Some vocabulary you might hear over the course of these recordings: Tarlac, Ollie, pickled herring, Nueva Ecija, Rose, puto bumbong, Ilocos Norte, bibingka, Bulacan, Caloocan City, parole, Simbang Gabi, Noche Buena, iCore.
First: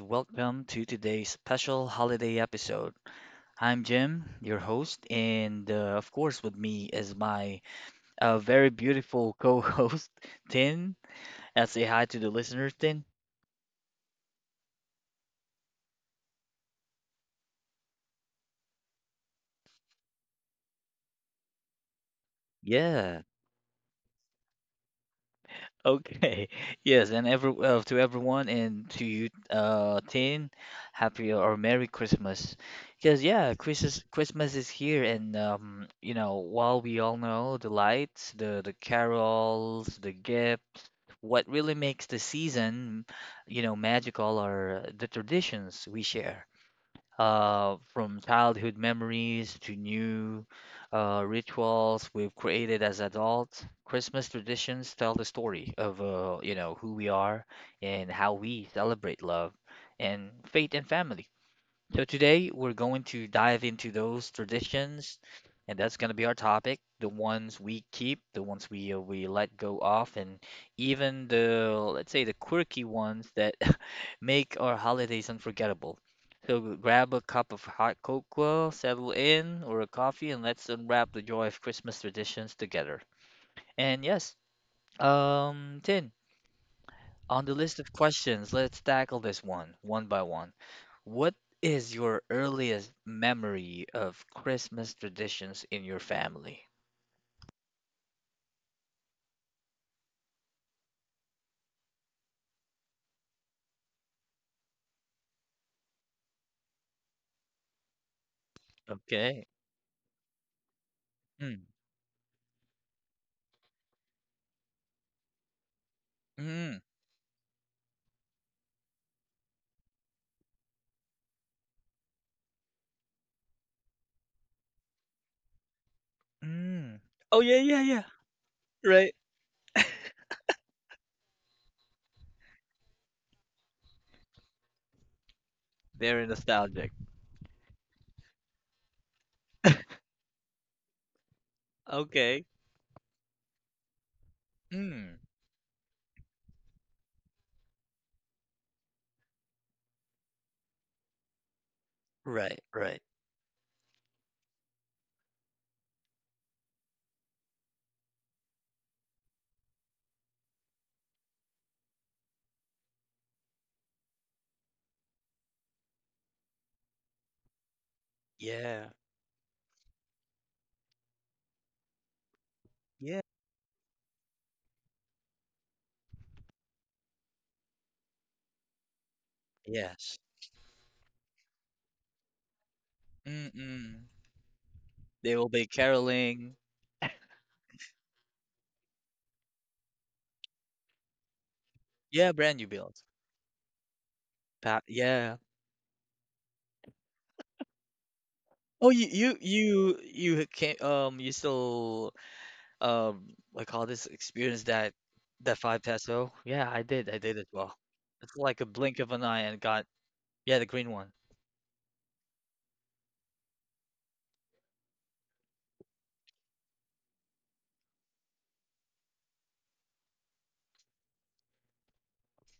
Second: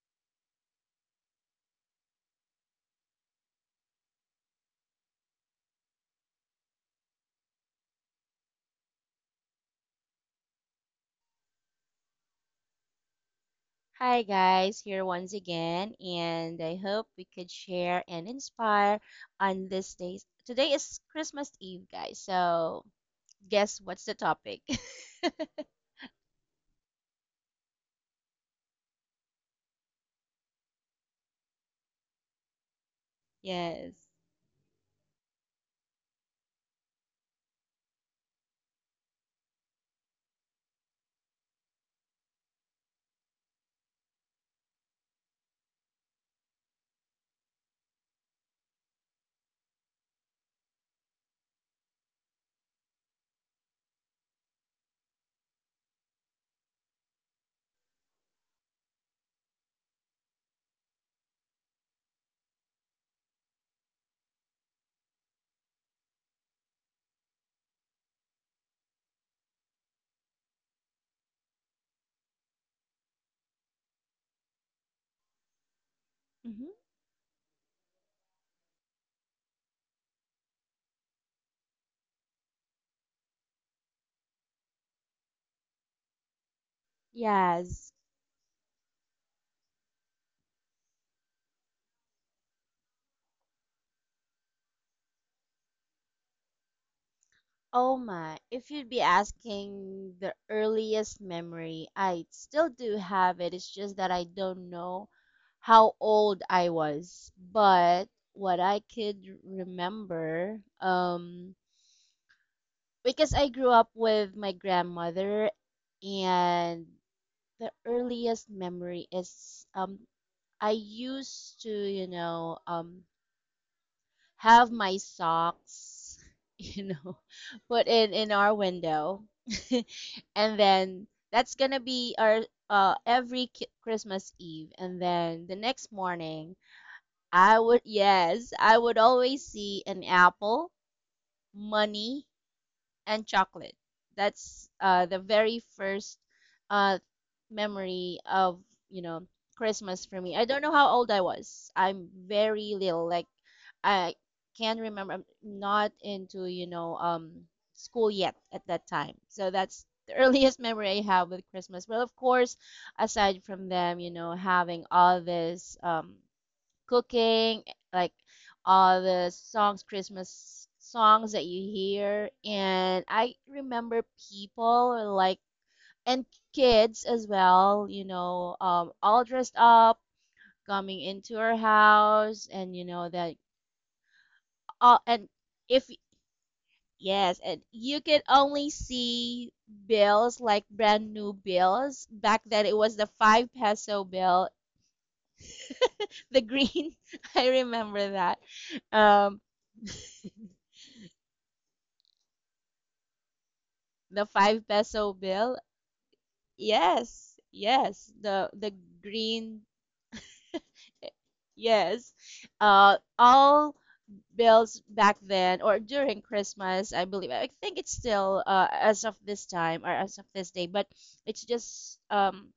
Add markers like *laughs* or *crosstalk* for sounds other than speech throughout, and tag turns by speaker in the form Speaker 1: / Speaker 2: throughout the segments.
Speaker 1: welcome to today's special holiday episode. I'm Jim, your host, and of course, with me is my very beautiful co host, *laughs* Tin. Say hi to the listeners, Tin.
Speaker 2: Hi, guys, here once again, and I hope we could share and inspire on this day. Today is Christmas Eve, guys, so
Speaker 1: Yeah.
Speaker 2: guess what's the topic? *laughs*
Speaker 1: Okay. *laughs* Yes, and every to everyone and to you, Tin, happy or Merry Christmas. Because yeah,
Speaker 2: Yes.
Speaker 1: Christmas is here, and you know, while we all know the lights, the carols, the gifts, what really makes the season, you know, magical are the traditions we share from childhood memories to new rituals we've created as adults. Christmas traditions tell the story of you know who we are and how we celebrate love and faith and family. So today we're going to dive into those traditions, and that's going to be our topic, the ones we keep, the ones we let go of, and even the let's say the quirky ones that *laughs* make our holidays unforgettable. So
Speaker 2: hmm
Speaker 1: grab a cup of hot cocoa, settle in, or a coffee, and let's unwrap the joy of Christmas traditions together. And yes, Tin, on the list
Speaker 2: Yes.
Speaker 1: of questions, let's tackle this one by one. What is your earliest memory of Christmas traditions in your family?
Speaker 2: Oh my. If you'd be asking the earliest memory, I still do have it. It's just that I don't know how old I was. But what I could
Speaker 1: Okay.
Speaker 2: remember,
Speaker 1: Mm,
Speaker 2: because I grew up with my grandmother,
Speaker 1: mm,
Speaker 2: and the earliest memory is I used to have my socks *laughs* you
Speaker 1: mm.
Speaker 2: know
Speaker 1: Oh yeah, yeah,
Speaker 2: put
Speaker 1: yeah.
Speaker 2: in our
Speaker 1: Right.
Speaker 2: window, *laughs* and then that's gonna be our Christmas Eve, and then the next
Speaker 1: Very
Speaker 2: morning
Speaker 1: nostalgic.
Speaker 2: I would I would always see an apple, money,
Speaker 1: Okay.
Speaker 2: and chocolate. That's
Speaker 1: Mm.
Speaker 2: the very first uh, memory of you know Christmas for me. I don't know how old I was. I'm
Speaker 1: Right,
Speaker 2: very
Speaker 1: right.
Speaker 2: little. Like I can remember. I'm not into school yet at that time. So that's the *laughs* earliest memory I have with Christmas. Well, of course, aside from them, you know, having all this. Cooking, like
Speaker 1: Yeah.
Speaker 2: all the songs, Christmas songs that you hear. And
Speaker 1: Yeah.
Speaker 2: I remember people were like and kids as well, all dressed up,
Speaker 1: Yes.
Speaker 2: coming into our house, and you know that
Speaker 1: Mm-mm.
Speaker 2: all and
Speaker 1: They will be
Speaker 2: if
Speaker 1: caroling.
Speaker 2: yes, and you could only see bills like brand new bills
Speaker 1: Yeah,
Speaker 2: back
Speaker 1: brand new
Speaker 2: then. It was
Speaker 1: builds.
Speaker 2: the 5 peso bill,
Speaker 1: Pa yeah.
Speaker 2: the green. *laughs* I remember that.
Speaker 1: Oh, you you
Speaker 2: um
Speaker 1: you you came you still I call this
Speaker 2: The
Speaker 1: experience
Speaker 2: five
Speaker 1: that
Speaker 2: peso
Speaker 1: that
Speaker 2: bill?
Speaker 1: five peso. Yeah, I did. I did
Speaker 2: Yes,
Speaker 1: as well.
Speaker 2: yes.
Speaker 1: It's
Speaker 2: The
Speaker 1: like a
Speaker 2: the
Speaker 1: blink of an eye and
Speaker 2: green,
Speaker 1: got yeah, the green one.
Speaker 2: yes. All bills back then or during Christmas, I believe. I think it's still as of this time or as of this day, but it's just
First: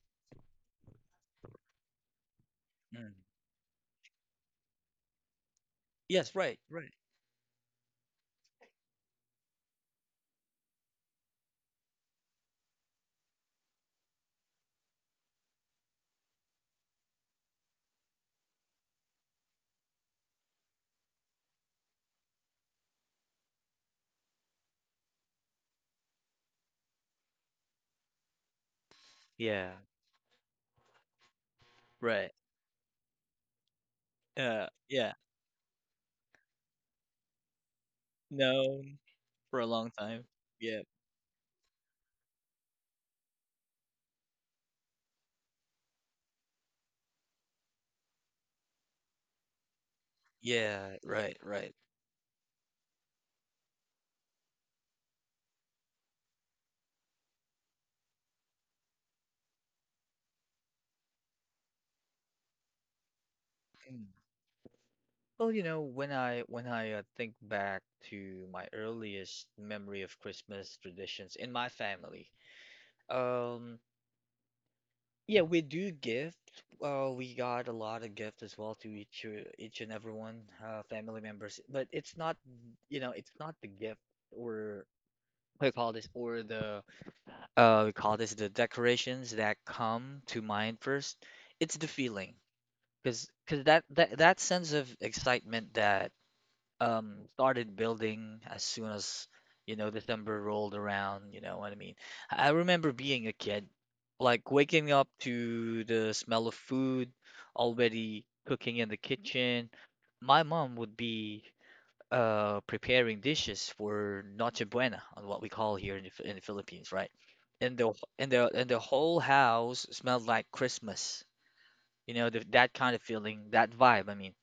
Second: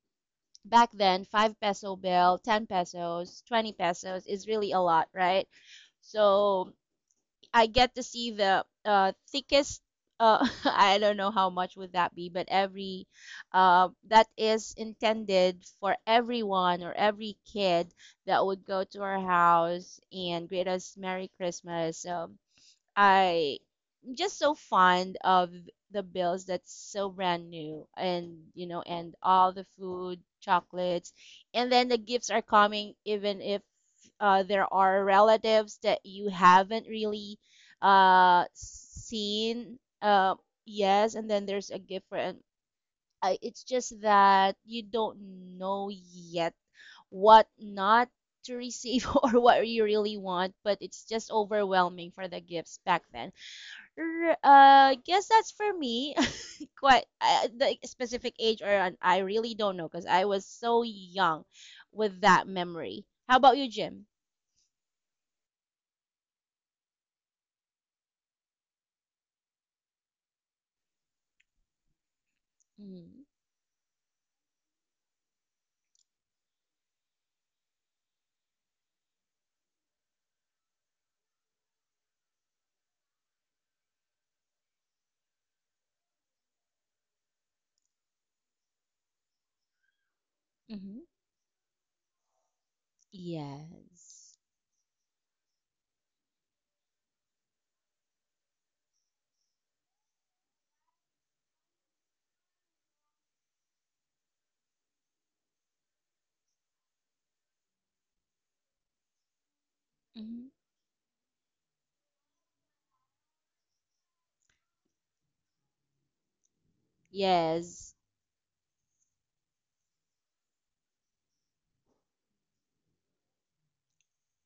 Speaker 2: back then 5 peso bill, ten
Speaker 1: Mm.
Speaker 2: pesos, 20 pesos is really a lot, right?
Speaker 1: Yes, right,
Speaker 2: So
Speaker 1: right.
Speaker 2: I get to see the thickest. *laughs* I don't know how much would that be, but every that is intended for everyone or every kid that would go to our house and greet us Merry Christmas. I I'm just so fond of the bills that's so brand new, and you know, and all the
Speaker 1: Yeah,
Speaker 2: food, chocolates, and then the gifts
Speaker 1: right.
Speaker 2: are coming even if there are
Speaker 1: Yeah.
Speaker 2: relatives that you haven't really
Speaker 1: Known for a
Speaker 2: seen.
Speaker 1: long time. Yeah.
Speaker 2: Yes, and then there's a gift for and I, it's just that you don't know yet what not to receive *laughs* or what you really want, but
Speaker 1: Yeah,
Speaker 2: it's just
Speaker 1: right, right.
Speaker 2: overwhelming for the gifts back then. Guess that's for me. *laughs* Quite the specific age, or an, I really don't know because I was so young with that memory. How about you,
Speaker 1: Mm.
Speaker 2: Jim?
Speaker 1: Well, you know, when I think back to my earliest memory of Christmas traditions in my family,
Speaker 2: Mm-hmm.
Speaker 1: um, yeah, we do gift. We got a lot of gift as well to each and everyone, family members. But it's not, you know, it's not the gift or we call this or the we call this the decorations that come to mind
Speaker 2: Mm-hmm.
Speaker 1: first. It's the feeling, because
Speaker 2: Yes.
Speaker 1: that sense of excitement that started building as soon as you know December rolled around, you know what I mean? I remember being a kid, like waking up to the smell of food, already cooking in the kitchen. My
Speaker 2: Mm-hmm.
Speaker 1: mom would be preparing dishes for Noche Buena, on what we call here in in the Philippines, right? And
Speaker 2: Yes.
Speaker 1: the whole house smelled like Christmas. You know, the, that kind of feeling, that vibe, I mean.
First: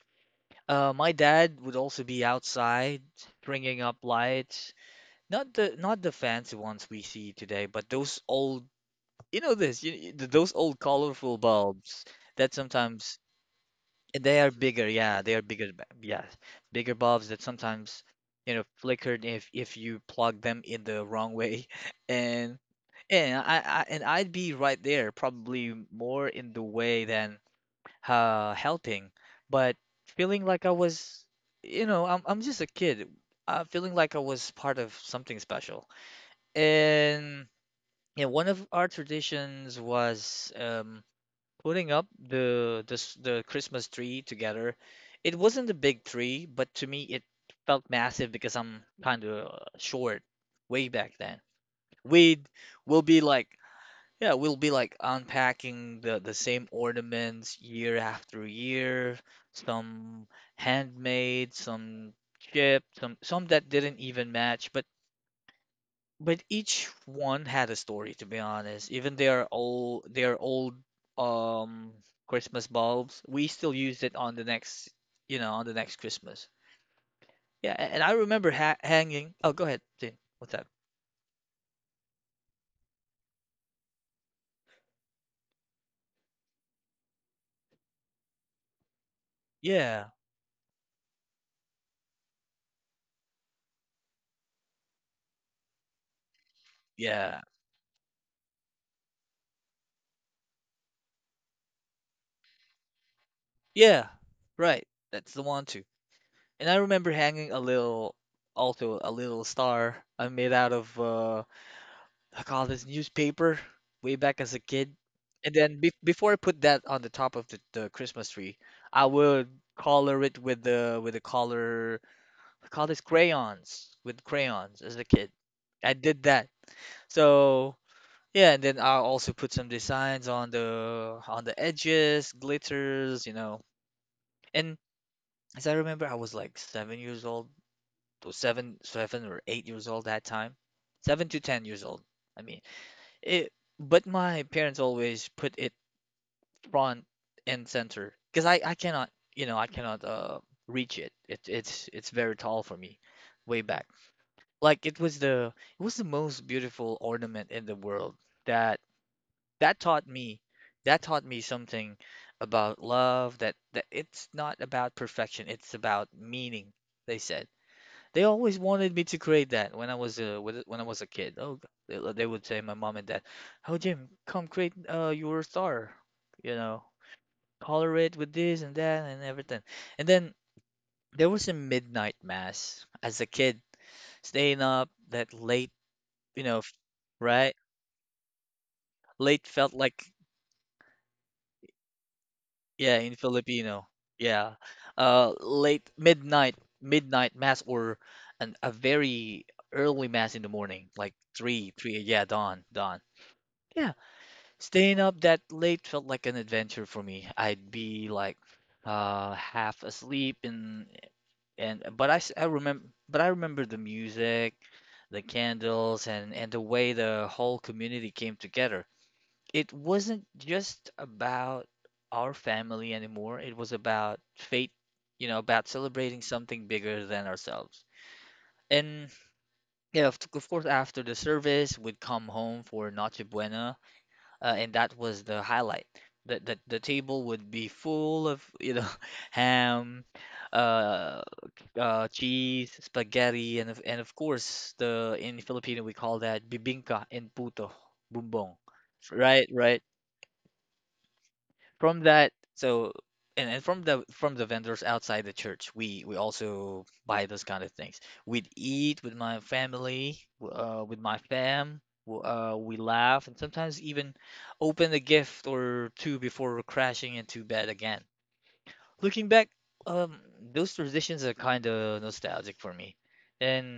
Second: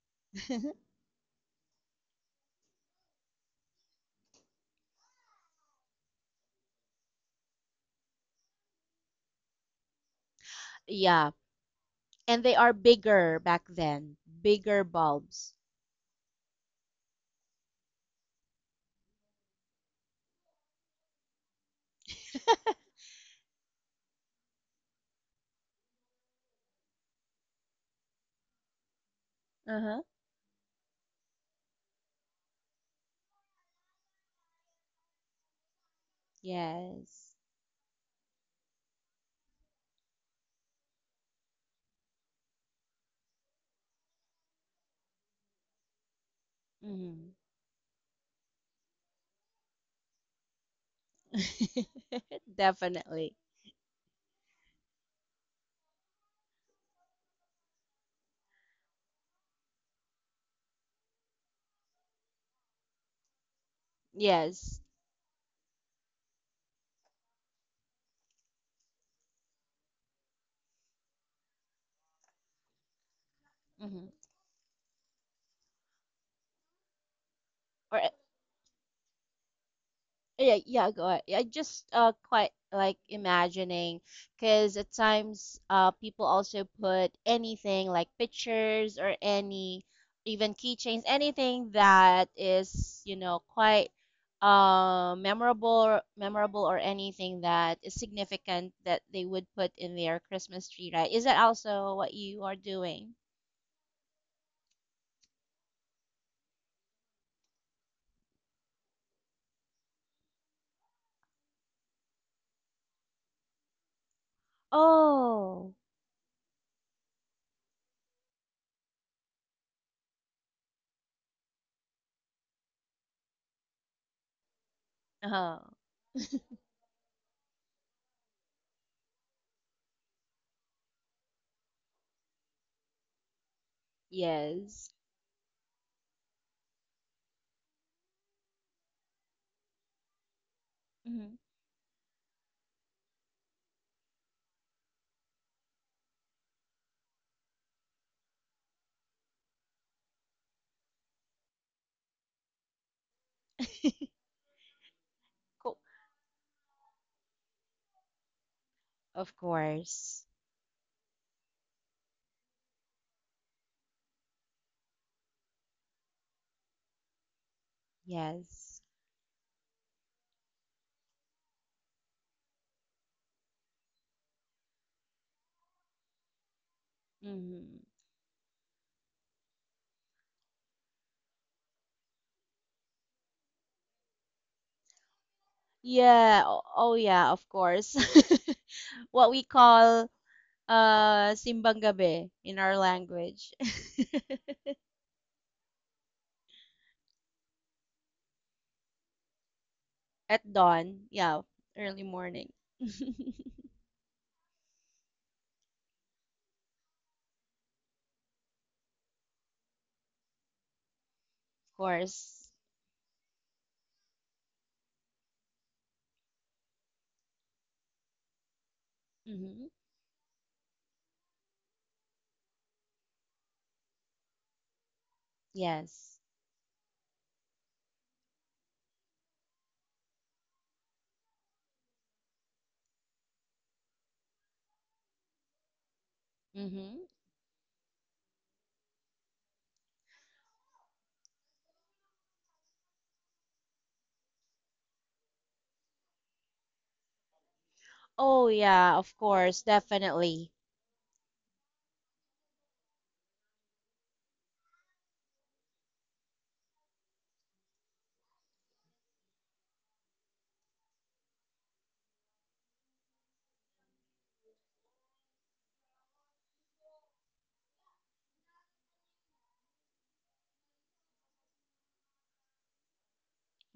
Speaker 1: My dad would also be outside bringing up lights, not the fancy ones we see today, but those old, you know this, you- th- those old
Speaker 2: Yeah.
Speaker 1: colorful bulbs
Speaker 2: And
Speaker 1: that
Speaker 2: they are
Speaker 1: sometimes
Speaker 2: bigger back then.
Speaker 1: and they are
Speaker 2: Bigger
Speaker 1: bigger, yeah, they are
Speaker 2: bulbs.
Speaker 1: bigger, yeah, bigger bulbs that sometimes you know flickered if you plug them in the wrong way, *laughs* and I'd be right there, probably more in the way than helping, but
Speaker 2: Uh huh.
Speaker 1: feeling like I was, you know, I'm just a kid, feeling like I was part of something special.
Speaker 2: Yes.
Speaker 1: And yeah, one of our traditions was putting up the Christmas tree together. It wasn't a big tree, but to me it
Speaker 2: Mm-hmm.
Speaker 1: felt massive because I'm kind of short way back then.
Speaker 2: *laughs*
Speaker 1: We'd we'll be
Speaker 2: Definitely.
Speaker 1: like yeah, we'll be like unpacking the same ornaments year after year, some handmade, some chipped, some that didn't even match,
Speaker 2: Yes.
Speaker 1: but each one had a story to be honest. Even they are old, um Christmas bulbs, we still used
Speaker 2: Mm-hmm.
Speaker 1: it on the next, you know, on the next Christmas. Yeah, and
Speaker 2: Or
Speaker 1: I remember ha hanging. Oh, go ahead, Jane. What's
Speaker 2: yeah,
Speaker 1: up?
Speaker 2: yeah, go ahead. I just quite like imagining because at times people also put anything like pictures or any,
Speaker 1: Yeah.
Speaker 2: even keychains, anything that is, you know, quite memorable or
Speaker 1: Yeah.
Speaker 2: anything that is significant that they would put in their Christmas tree, right? Is that also what you are doing?
Speaker 1: Yeah. Right. That's the one too. And I remember hanging a little, also a little star I made out of I call this newspaper way back as a kid. And
Speaker 2: Oh,
Speaker 1: then be before I put that on the top of the Christmas tree, I would color it with the color I call this crayons with crayons as a kid.
Speaker 2: oh,
Speaker 1: I did that. So yeah, and then I'll also put some designs on the edges, glitters, you know. And
Speaker 2: yes.
Speaker 1: as I remember, I was like 7 years old. So seven, 7 or 8 years old that time, seven
Speaker 2: hmm
Speaker 1: to ten years old. I mean, it. But my parents always put it front and center because I cannot you know I cannot reach it. It's very tall for me, way back.
Speaker 2: *laughs*
Speaker 1: Like
Speaker 2: Cool.
Speaker 1: it was the most beautiful ornament in the world that
Speaker 2: Of
Speaker 1: that taught
Speaker 2: course.
Speaker 1: me that taught me something about love that that it's not about perfection, it's about meaning, they said they always
Speaker 2: Yes.
Speaker 1: wanted me to create that when I was a kid. Oh, they, they would say my mom and dad, "Oh, Jim, come create your star, you know, color
Speaker 2: hmm
Speaker 1: it with this and that and everything." And then there was a midnight mass as a kid, staying up that late, you
Speaker 2: Yeah.
Speaker 1: know,
Speaker 2: Oh, yeah, of
Speaker 1: right?
Speaker 2: course. *laughs* What we
Speaker 1: Late felt
Speaker 2: call
Speaker 1: like
Speaker 2: simbang gabi in our
Speaker 1: yeah, in
Speaker 2: language.
Speaker 1: Filipino, yeah,
Speaker 2: *laughs*
Speaker 1: late midnight mass or a very early mass in the
Speaker 2: At
Speaker 1: morning,
Speaker 2: dawn,
Speaker 1: like
Speaker 2: yeah,
Speaker 1: three, three,
Speaker 2: early
Speaker 1: yeah,
Speaker 2: morning.
Speaker 1: dawn,
Speaker 2: *laughs* Of
Speaker 1: dawn. Yeah, staying up that late felt like an adventure for me. I'd be like half asleep and
Speaker 2: course.
Speaker 1: but I remember the music, the candles and the way the whole community came together.
Speaker 2: Hmm
Speaker 1: It wasn't just about our family anymore. It was about fate, you know, about celebrating
Speaker 2: Yes.
Speaker 1: something bigger than ourselves. And yeah, of course, after the service, we'd come home for Noche Buena and that was the highlight. The
Speaker 2: hmm
Speaker 1: table would be full of you know *laughs* ham, uh, cheese, spaghetti, and of course the in Filipino we call that bibingka and puto,
Speaker 2: Oh,
Speaker 1: bumbong,
Speaker 2: yeah, of
Speaker 1: right?
Speaker 2: course,
Speaker 1: Right
Speaker 2: definitely.
Speaker 1: from that so and from the vendors outside the church we also buy those kind of things we'd eat with my family with my we laugh and sometimes even open a gift or two before crashing into bed again. Looking back, um, those transitions are kind of nostalgic for me,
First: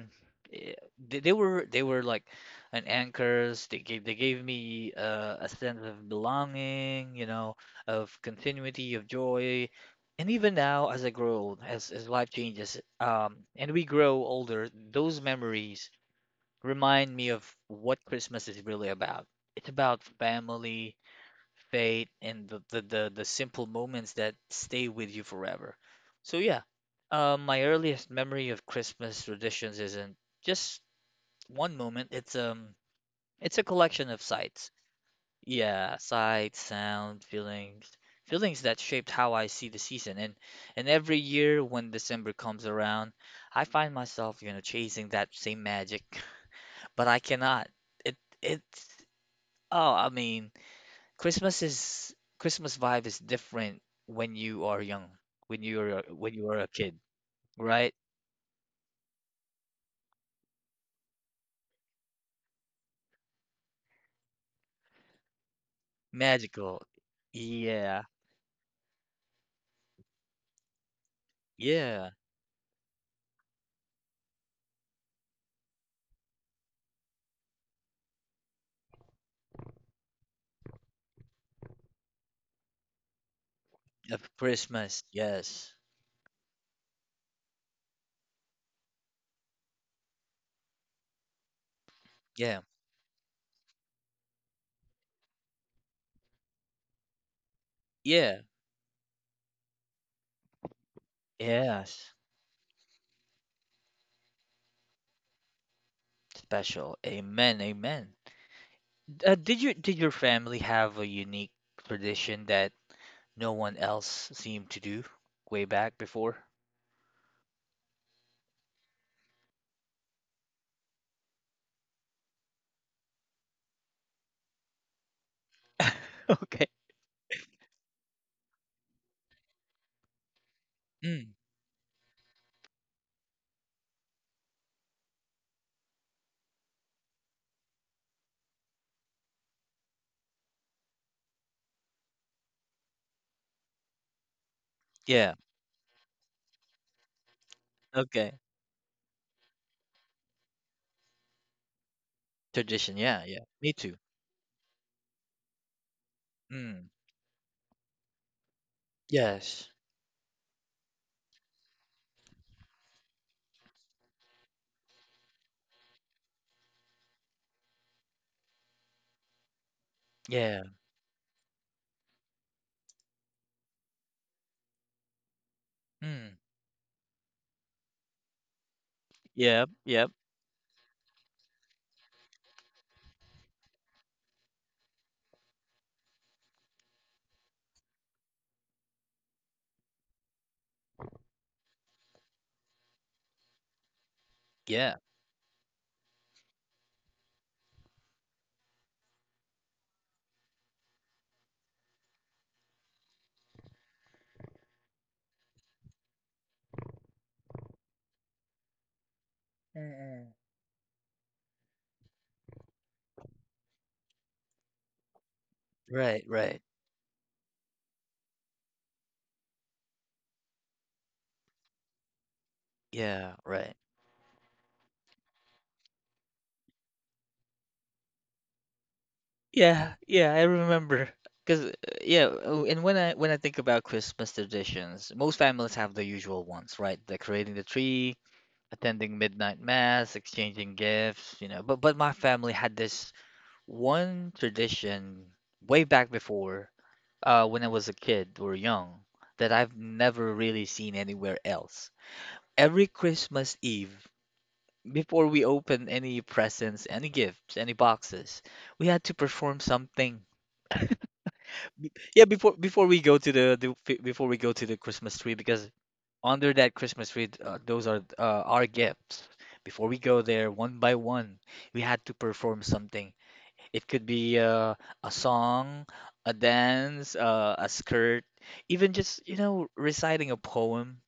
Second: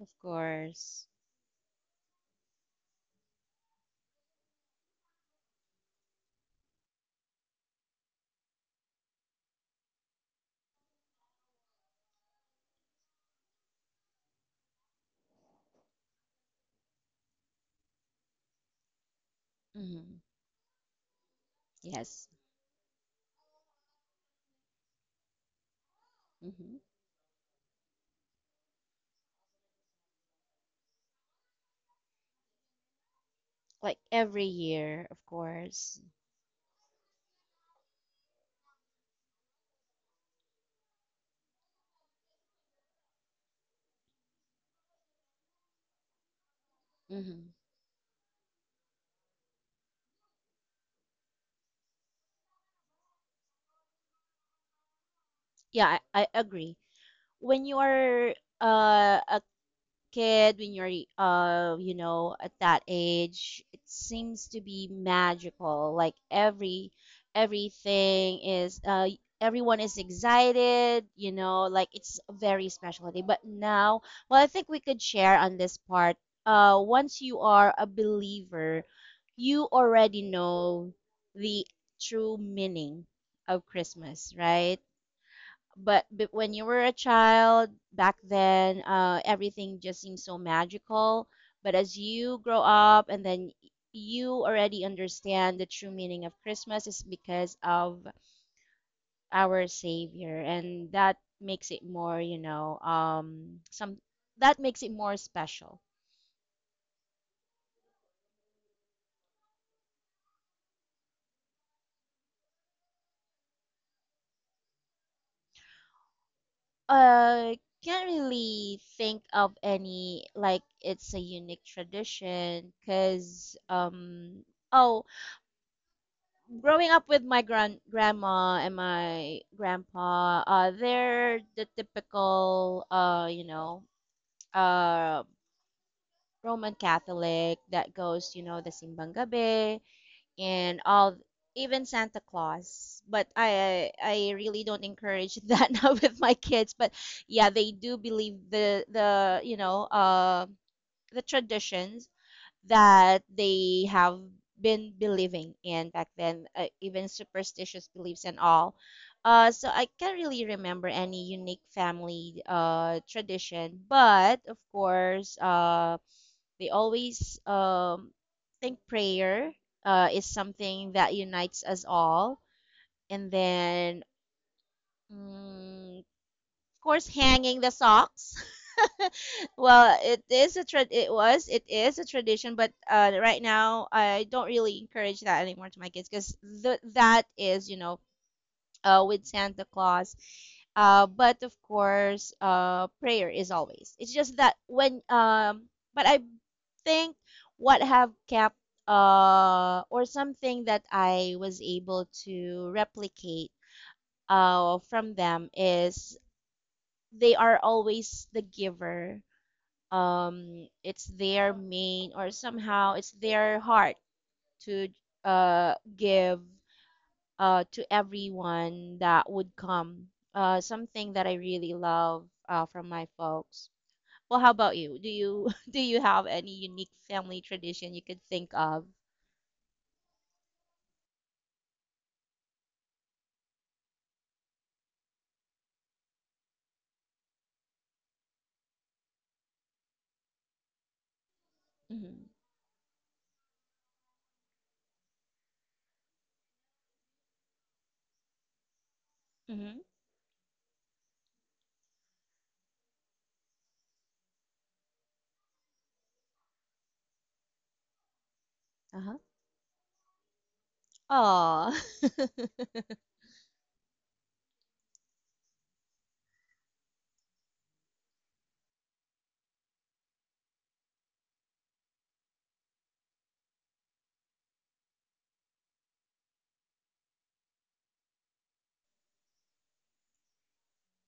Speaker 2: Of
Speaker 1: eh,
Speaker 2: course.
Speaker 1: they were like an anchors. They gave me a sense of belonging, you know, of continuity, of joy. And even now, as I grow old, as life changes, and we grow older, those memories remind me of what Christmas is really about. It's about
Speaker 2: Hmm
Speaker 1: family, fate
Speaker 2: Yes.
Speaker 1: and the simple moments that stay with you forever. So yeah,
Speaker 2: hmm
Speaker 1: my earliest memory of Christmas traditions isn't just one moment. It's a
Speaker 2: Like
Speaker 1: collection of
Speaker 2: every
Speaker 1: sights.
Speaker 2: year, of
Speaker 1: Yeah,
Speaker 2: course.
Speaker 1: sights, sound, feelings that shaped how I see the season. And every year when December comes around, I find myself, you know, chasing that same magic, *laughs* but I
Speaker 2: Hmm
Speaker 1: cannot. It it's oh, I mean. Christmas vibe is different when you are young,
Speaker 2: Yeah, I
Speaker 1: when you are a
Speaker 2: agree.
Speaker 1: kid,
Speaker 2: When you
Speaker 1: right?
Speaker 2: are a kid, when you're you know, at that age, it seems to be magical. Like
Speaker 1: Magical. Yeah.
Speaker 2: everything is everyone is excited, you know, like
Speaker 1: Yeah.
Speaker 2: it's a very special day. But now, well, I think we could share on this part. Once you are a believer, you already know the true meaning of
Speaker 1: Of
Speaker 2: Christmas, right?
Speaker 1: Christmas. Yes.
Speaker 2: But when you were a child back then, everything just seemed so magical. But as you grow
Speaker 1: Yeah.
Speaker 2: up and then you already understand the true meaning of Christmas is because of
Speaker 1: Yeah.
Speaker 2: our Savior, and that makes it
Speaker 1: Yes.
Speaker 2: more, you know, some that makes it more special.
Speaker 1: Special. Amen. Amen. Did your family have a unique tradition that no one else seemed to do way back before?
Speaker 2: Uh, can't really think of any like it's a unique tradition because oh
Speaker 1: *laughs* Okay.
Speaker 2: growing up with my grandma and my grandpa,
Speaker 1: Mm,
Speaker 2: they're the typical, you know, uh, Roman Catholic that goes, you know, the Simbang Gabi and all, even Santa Claus. But I really don't
Speaker 1: yeah.
Speaker 2: encourage *laughs* that now with my kids. But yeah, they do
Speaker 1: Okay.
Speaker 2: believe you know, the traditions
Speaker 1: Tradition.
Speaker 2: that
Speaker 1: Yeah. Yeah. Me
Speaker 2: they
Speaker 1: too.
Speaker 2: have been believing in back then,
Speaker 1: Mm,
Speaker 2: even superstitious beliefs and all.
Speaker 1: yes.
Speaker 2: So I can't really remember any unique family tradition, but of course, they always think prayer is
Speaker 1: Yeah.
Speaker 2: something that unites us all. And then, of
Speaker 1: Mm.
Speaker 2: course, hanging the socks. *laughs*
Speaker 1: Yep,
Speaker 2: Well,
Speaker 1: yep,
Speaker 2: it is a trad. It was. It is a tradition, but right now I don't really encourage that anymore to my kids because that is, you know, with Santa Claus. But of course, prayer is always. It's just that
Speaker 1: yeah.
Speaker 2: when but I think what have kept or something that I was able to replicate from them is they are always the giver.
Speaker 1: Mm-mm.
Speaker 2: It's their main, or somehow it's their heart to
Speaker 1: Right,
Speaker 2: give
Speaker 1: right.
Speaker 2: to everyone that would come, something that I really love from my
Speaker 1: Yeah,
Speaker 2: folks.
Speaker 1: right.
Speaker 2: Well, how about you? Do you *laughs* Do you have any unique family tradition you could think of?
Speaker 1: Yeah, yeah, I remember. 'Cause yeah, oh, and when I think about Christmas traditions, most families have the usual ones, right? Decorating the tree, attending midnight mass, exchanging gifts, you know. But my
Speaker 2: Mm-hmm.
Speaker 1: family had this one tradition way back before, when I was a kid or young, that I've
Speaker 2: Mm-hmm.
Speaker 1: never really seen anywhere else. Every Christmas Eve, before we opened any presents, any gifts, any boxes, we had to
Speaker 2: Uh-huh.
Speaker 1: perform something.
Speaker 2: Oh.
Speaker 1: *laughs* Yeah,
Speaker 2: *laughs*
Speaker 1: before we go to before we go to the Christmas tree, because under that Christmas tree, those are our gifts. Before we go there, one by one, we had to perform something. It could be a song, a dance, a skirt, even just, you know, reciting a poem.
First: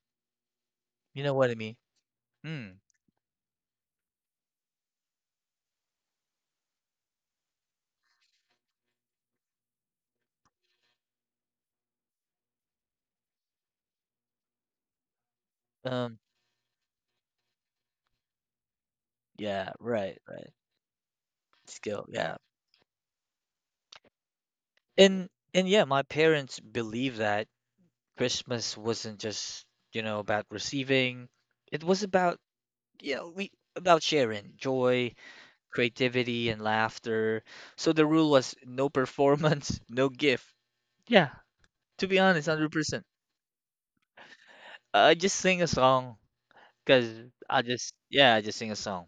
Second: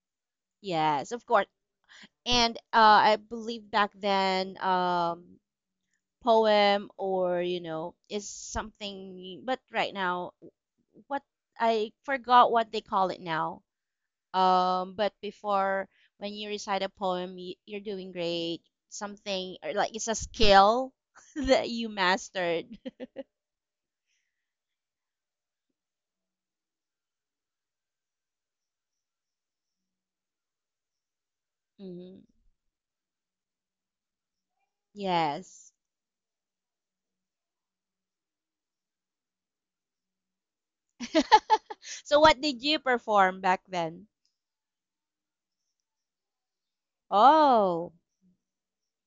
Speaker 2: Yes,
Speaker 1: You
Speaker 2: of
Speaker 1: know
Speaker 2: course.
Speaker 1: what I mean?
Speaker 2: And
Speaker 1: Mm,
Speaker 2: I believe back then poem or you know is something, but right now what I forgot what they call it now. But before
Speaker 1: um,
Speaker 2: when you recite a poem, you're doing great. Something
Speaker 1: yeah,
Speaker 2: or like it's a
Speaker 1: right, right.
Speaker 2: skill *laughs* that you
Speaker 1: Skill, yeah.
Speaker 2: mastered.
Speaker 1: And yeah, my parents believe that Christmas wasn't just, you know, about receiving.
Speaker 2: *laughs*
Speaker 1: It was
Speaker 2: hmm
Speaker 1: about, you know, we about sharing joy,
Speaker 2: Yes.
Speaker 1: creativity, and laughter. So the rule was no performance, *laughs* no gift. Yeah,
Speaker 2: *laughs*
Speaker 1: to be
Speaker 2: So what
Speaker 1: honest,
Speaker 2: did you
Speaker 1: 100%.
Speaker 2: perform back then?
Speaker 1: I just sing a song because
Speaker 2: Oh.
Speaker 1: yeah, I just sing a song.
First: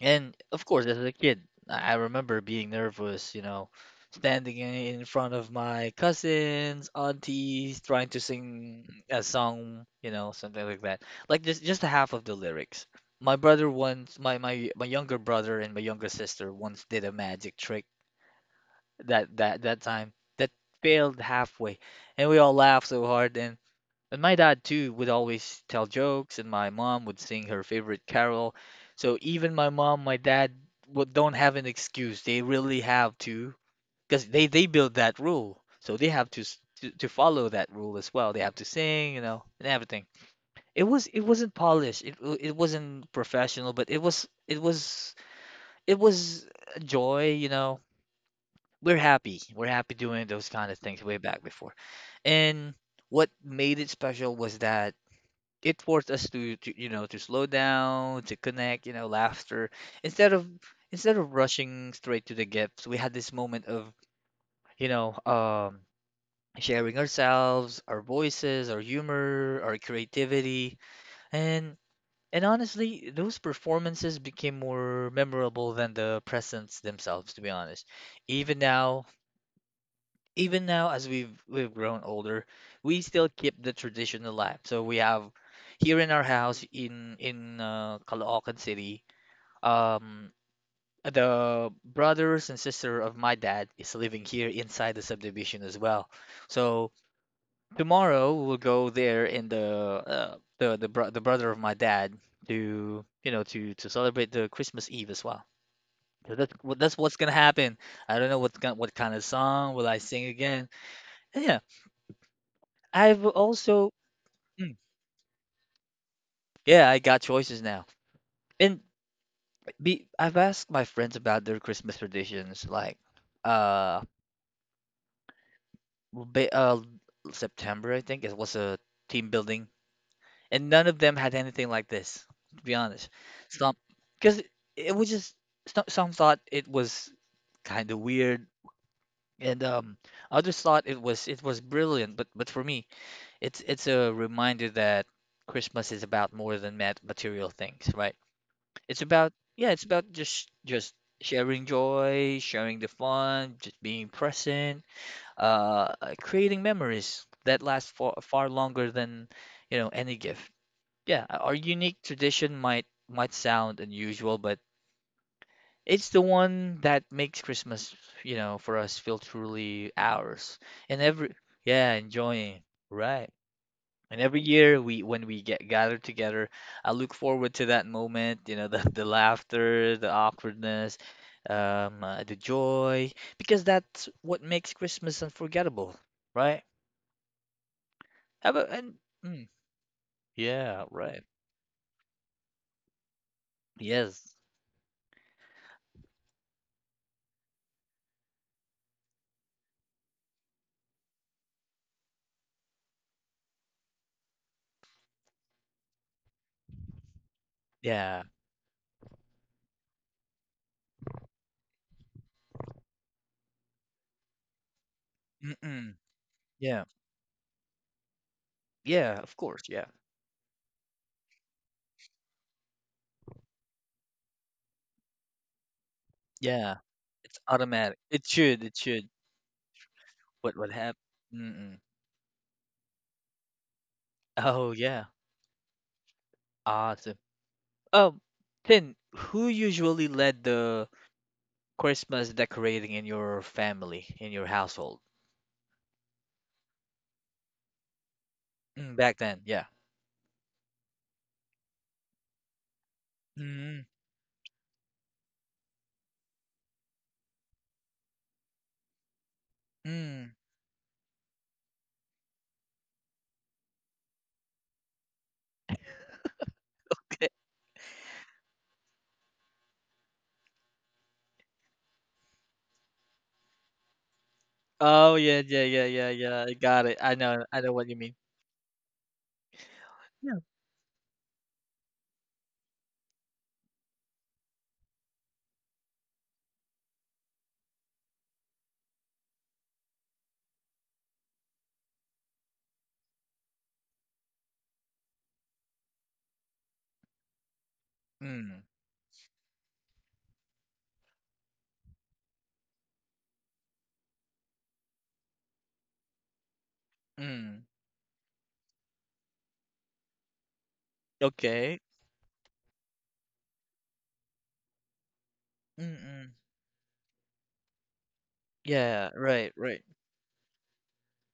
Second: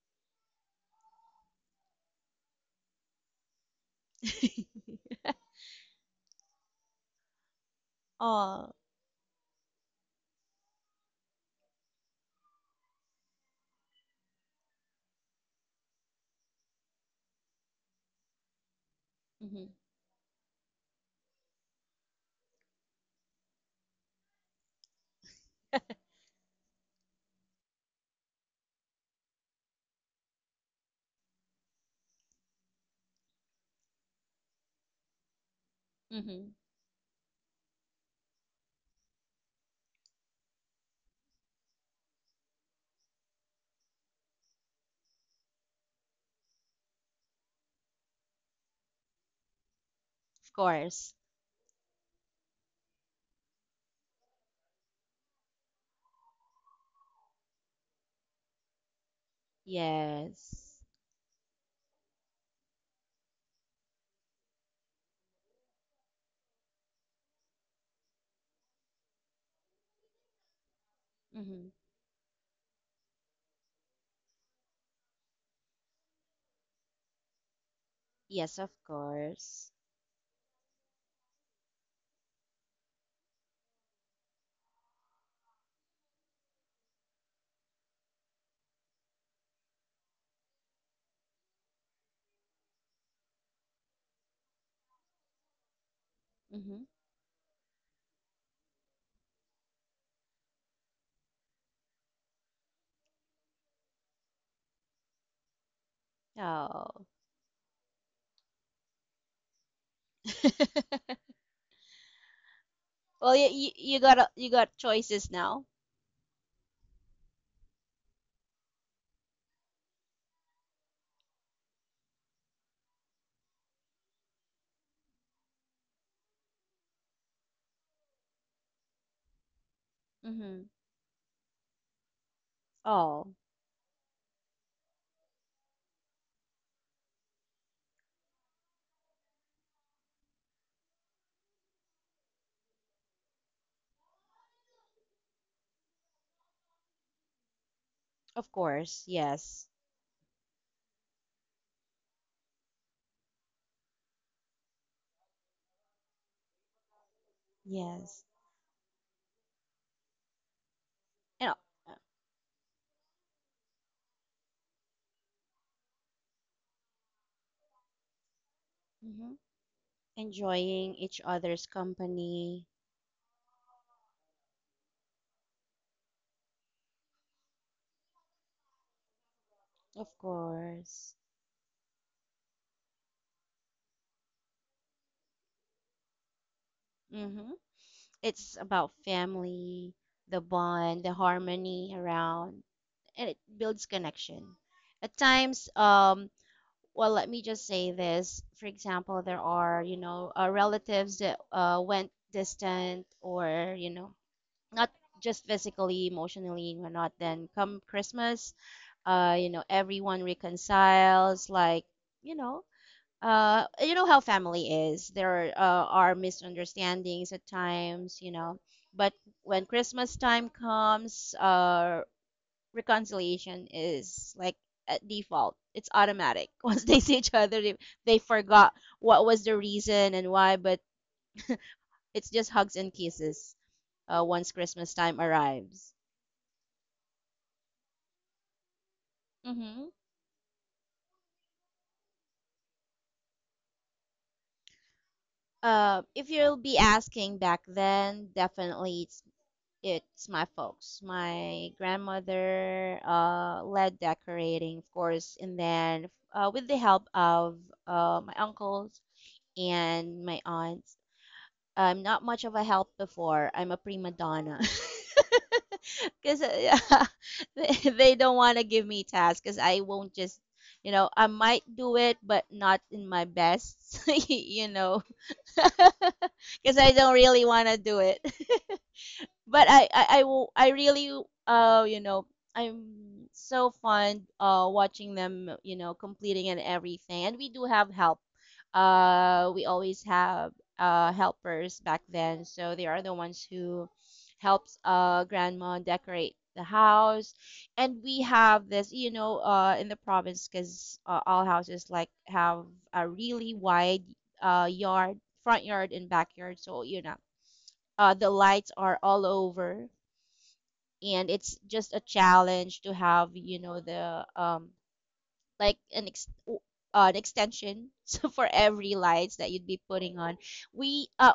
Speaker 1: And of course, as a kid, I remember being nervous, you know, standing in
Speaker 2: *laughs*
Speaker 1: front of my cousins, aunties, trying to
Speaker 2: Oh.
Speaker 1: sing a song, you know, something like that. Like just half of the lyrics. My brother once, my younger brother and my younger sister once did a magic trick that that
Speaker 2: hmm
Speaker 1: that time that failed halfway, and we all laughed so hard. And my dad too would always tell jokes, and my mom would sing her favorite carol. So even my mom, my dad would don't have an excuse. They really have to, because they build that rule, so they have to,
Speaker 2: hmm
Speaker 1: to follow that rule as well. They have to sing, you know, and everything. It wasn't polished. It wasn't professional, but it was a joy, you know. We're happy. We're happy doing those
Speaker 2: Of
Speaker 1: kind of things
Speaker 2: course.
Speaker 1: way back before. And what made it special was that it forced us to, you know to slow down to connect, you know, laughter instead of
Speaker 2: Yes.
Speaker 1: instead of rushing straight to the gifts. We had this moment of, you know, sharing ourselves, our voices, our humor, our creativity.
Speaker 2: hmm
Speaker 1: And and honestly, those performances became more memorable than the presents themselves, to be honest.
Speaker 2: Yes,
Speaker 1: Even
Speaker 2: of
Speaker 1: now,
Speaker 2: course.
Speaker 1: even now, as we've grown older, we still keep the tradition alive. So we have, here in our house in Caloocan City, um the brothers and sister of my dad is living here inside the subdivision as well.
Speaker 2: Mm-hmm.
Speaker 1: So tomorrow we'll go there in the the brother of my dad to, you know, to celebrate the Christmas Eve as well. So
Speaker 2: Oh.
Speaker 1: that's
Speaker 2: *laughs*
Speaker 1: what's gonna happen. I don't know what kind of song will I sing again. Yeah. I've
Speaker 2: Well,
Speaker 1: also,
Speaker 2: you got a, you got
Speaker 1: Mm,
Speaker 2: choices now.
Speaker 1: yeah, I got choices now. And I've asked my friends about their Christmas traditions, like uh, ba September, I think it was a team building,
Speaker 2: Mm-hmm.
Speaker 1: and none of them had anything like this, to be honest.
Speaker 2: Oh,
Speaker 1: Some, because it was just some thought it was kind of weird, and others thought it was brilliant. But for me, it's a reminder that Christmas is about more than material things, right?
Speaker 2: of
Speaker 1: It's
Speaker 2: course.
Speaker 1: about,
Speaker 2: Yes.
Speaker 1: yeah, it's about just sharing joy, sharing the fun, just being present, creating memories that last for
Speaker 2: Yes.
Speaker 1: far longer than, you know, any gift. Yeah,
Speaker 2: And uh,
Speaker 1: our unique tradition might sound unusual, but it's the one that makes Christmas, you know, for us, feel
Speaker 2: hmm,
Speaker 1: truly ours.
Speaker 2: enjoying
Speaker 1: And
Speaker 2: each
Speaker 1: every
Speaker 2: other's
Speaker 1: Yeah, enjoying,
Speaker 2: company.
Speaker 1: right. And every year, we when we get gathered together, I look forward to that moment, you know, *laughs* the laughter, the
Speaker 2: Of
Speaker 1: awkwardness,
Speaker 2: course.
Speaker 1: the joy, because that's what makes Christmas unforgettable, right?
Speaker 2: Mm-hmm. It's
Speaker 1: Have a
Speaker 2: about
Speaker 1: and mm,
Speaker 2: family, the
Speaker 1: yeah,
Speaker 2: bond, the
Speaker 1: right.
Speaker 2: harmony around, and it builds
Speaker 1: Yes.
Speaker 2: connection. At times, well, let me just say this. For example, there are, you know, relatives that went distant, or, you know, not just physically, emotionally, or not. Then come
Speaker 1: Yeah.
Speaker 2: Christmas, you know, everyone reconciles, like, you know, you know how family is. There
Speaker 1: Mm-mm.
Speaker 2: are
Speaker 1: Yeah.
Speaker 2: misunderstandings at times, you know, but
Speaker 1: Yeah, of course.
Speaker 2: when
Speaker 1: Yeah.
Speaker 2: Christmas time comes, reconciliation is like at default. It's automatic. *laughs*
Speaker 1: Yeah.
Speaker 2: Once they see each
Speaker 1: It's
Speaker 2: other,
Speaker 1: automatic.
Speaker 2: they
Speaker 1: It should.
Speaker 2: forgot
Speaker 1: It should.
Speaker 2: what was the reason and why,
Speaker 1: What
Speaker 2: but
Speaker 1: happened? Mm-mm.
Speaker 2: it's just hugs and kisses once
Speaker 1: Oh
Speaker 2: Christmas
Speaker 1: yeah.
Speaker 2: time arrives.
Speaker 1: Awesome. Um, Then who
Speaker 2: Hmm
Speaker 1: usually led the Christmas decorating in your family, in your household?
Speaker 2: If you'll be asking back then,
Speaker 1: Mm,
Speaker 2: definitely
Speaker 1: back then, yeah.
Speaker 2: it's my folks. My grandmother
Speaker 1: Mm,
Speaker 2: led decorating, of course, and then with the help of my uncles and
Speaker 1: mm.
Speaker 2: my aunt. I'm not much of a help before. I'm a prima donna. *laughs* Because *laughs* they don't want to give me tasks because I won't just, you know, I might do it, but not in my best, *laughs* you know,
Speaker 1: Oh yeah, yeah, yeah, yeah, yeah. I
Speaker 2: *laughs* because
Speaker 1: got
Speaker 2: I
Speaker 1: it.
Speaker 2: don't really
Speaker 1: I
Speaker 2: want
Speaker 1: know
Speaker 2: to
Speaker 1: what you
Speaker 2: do
Speaker 1: mean.
Speaker 2: it. *laughs* But
Speaker 1: Yeah.
Speaker 2: I really you know, I'm so fond watching them, you know, completing and everything. And we do have help. We always have helpers back then, so they are the ones who helps grandma decorate the house. And we
Speaker 1: Mm,
Speaker 2: have this, you know, in the province, because all houses like have a really wide yard, front yard and backyard, so you know,
Speaker 1: mm.
Speaker 2: the lights are all over, and it's
Speaker 1: Okay.
Speaker 2: just a challenge to have you know the like
Speaker 1: Mm,
Speaker 2: an ex-
Speaker 1: mm.
Speaker 2: an extension *laughs* so for every
Speaker 1: Yeah.
Speaker 2: lights that
Speaker 1: Right.
Speaker 2: you'd be
Speaker 1: Right.
Speaker 2: putting on, we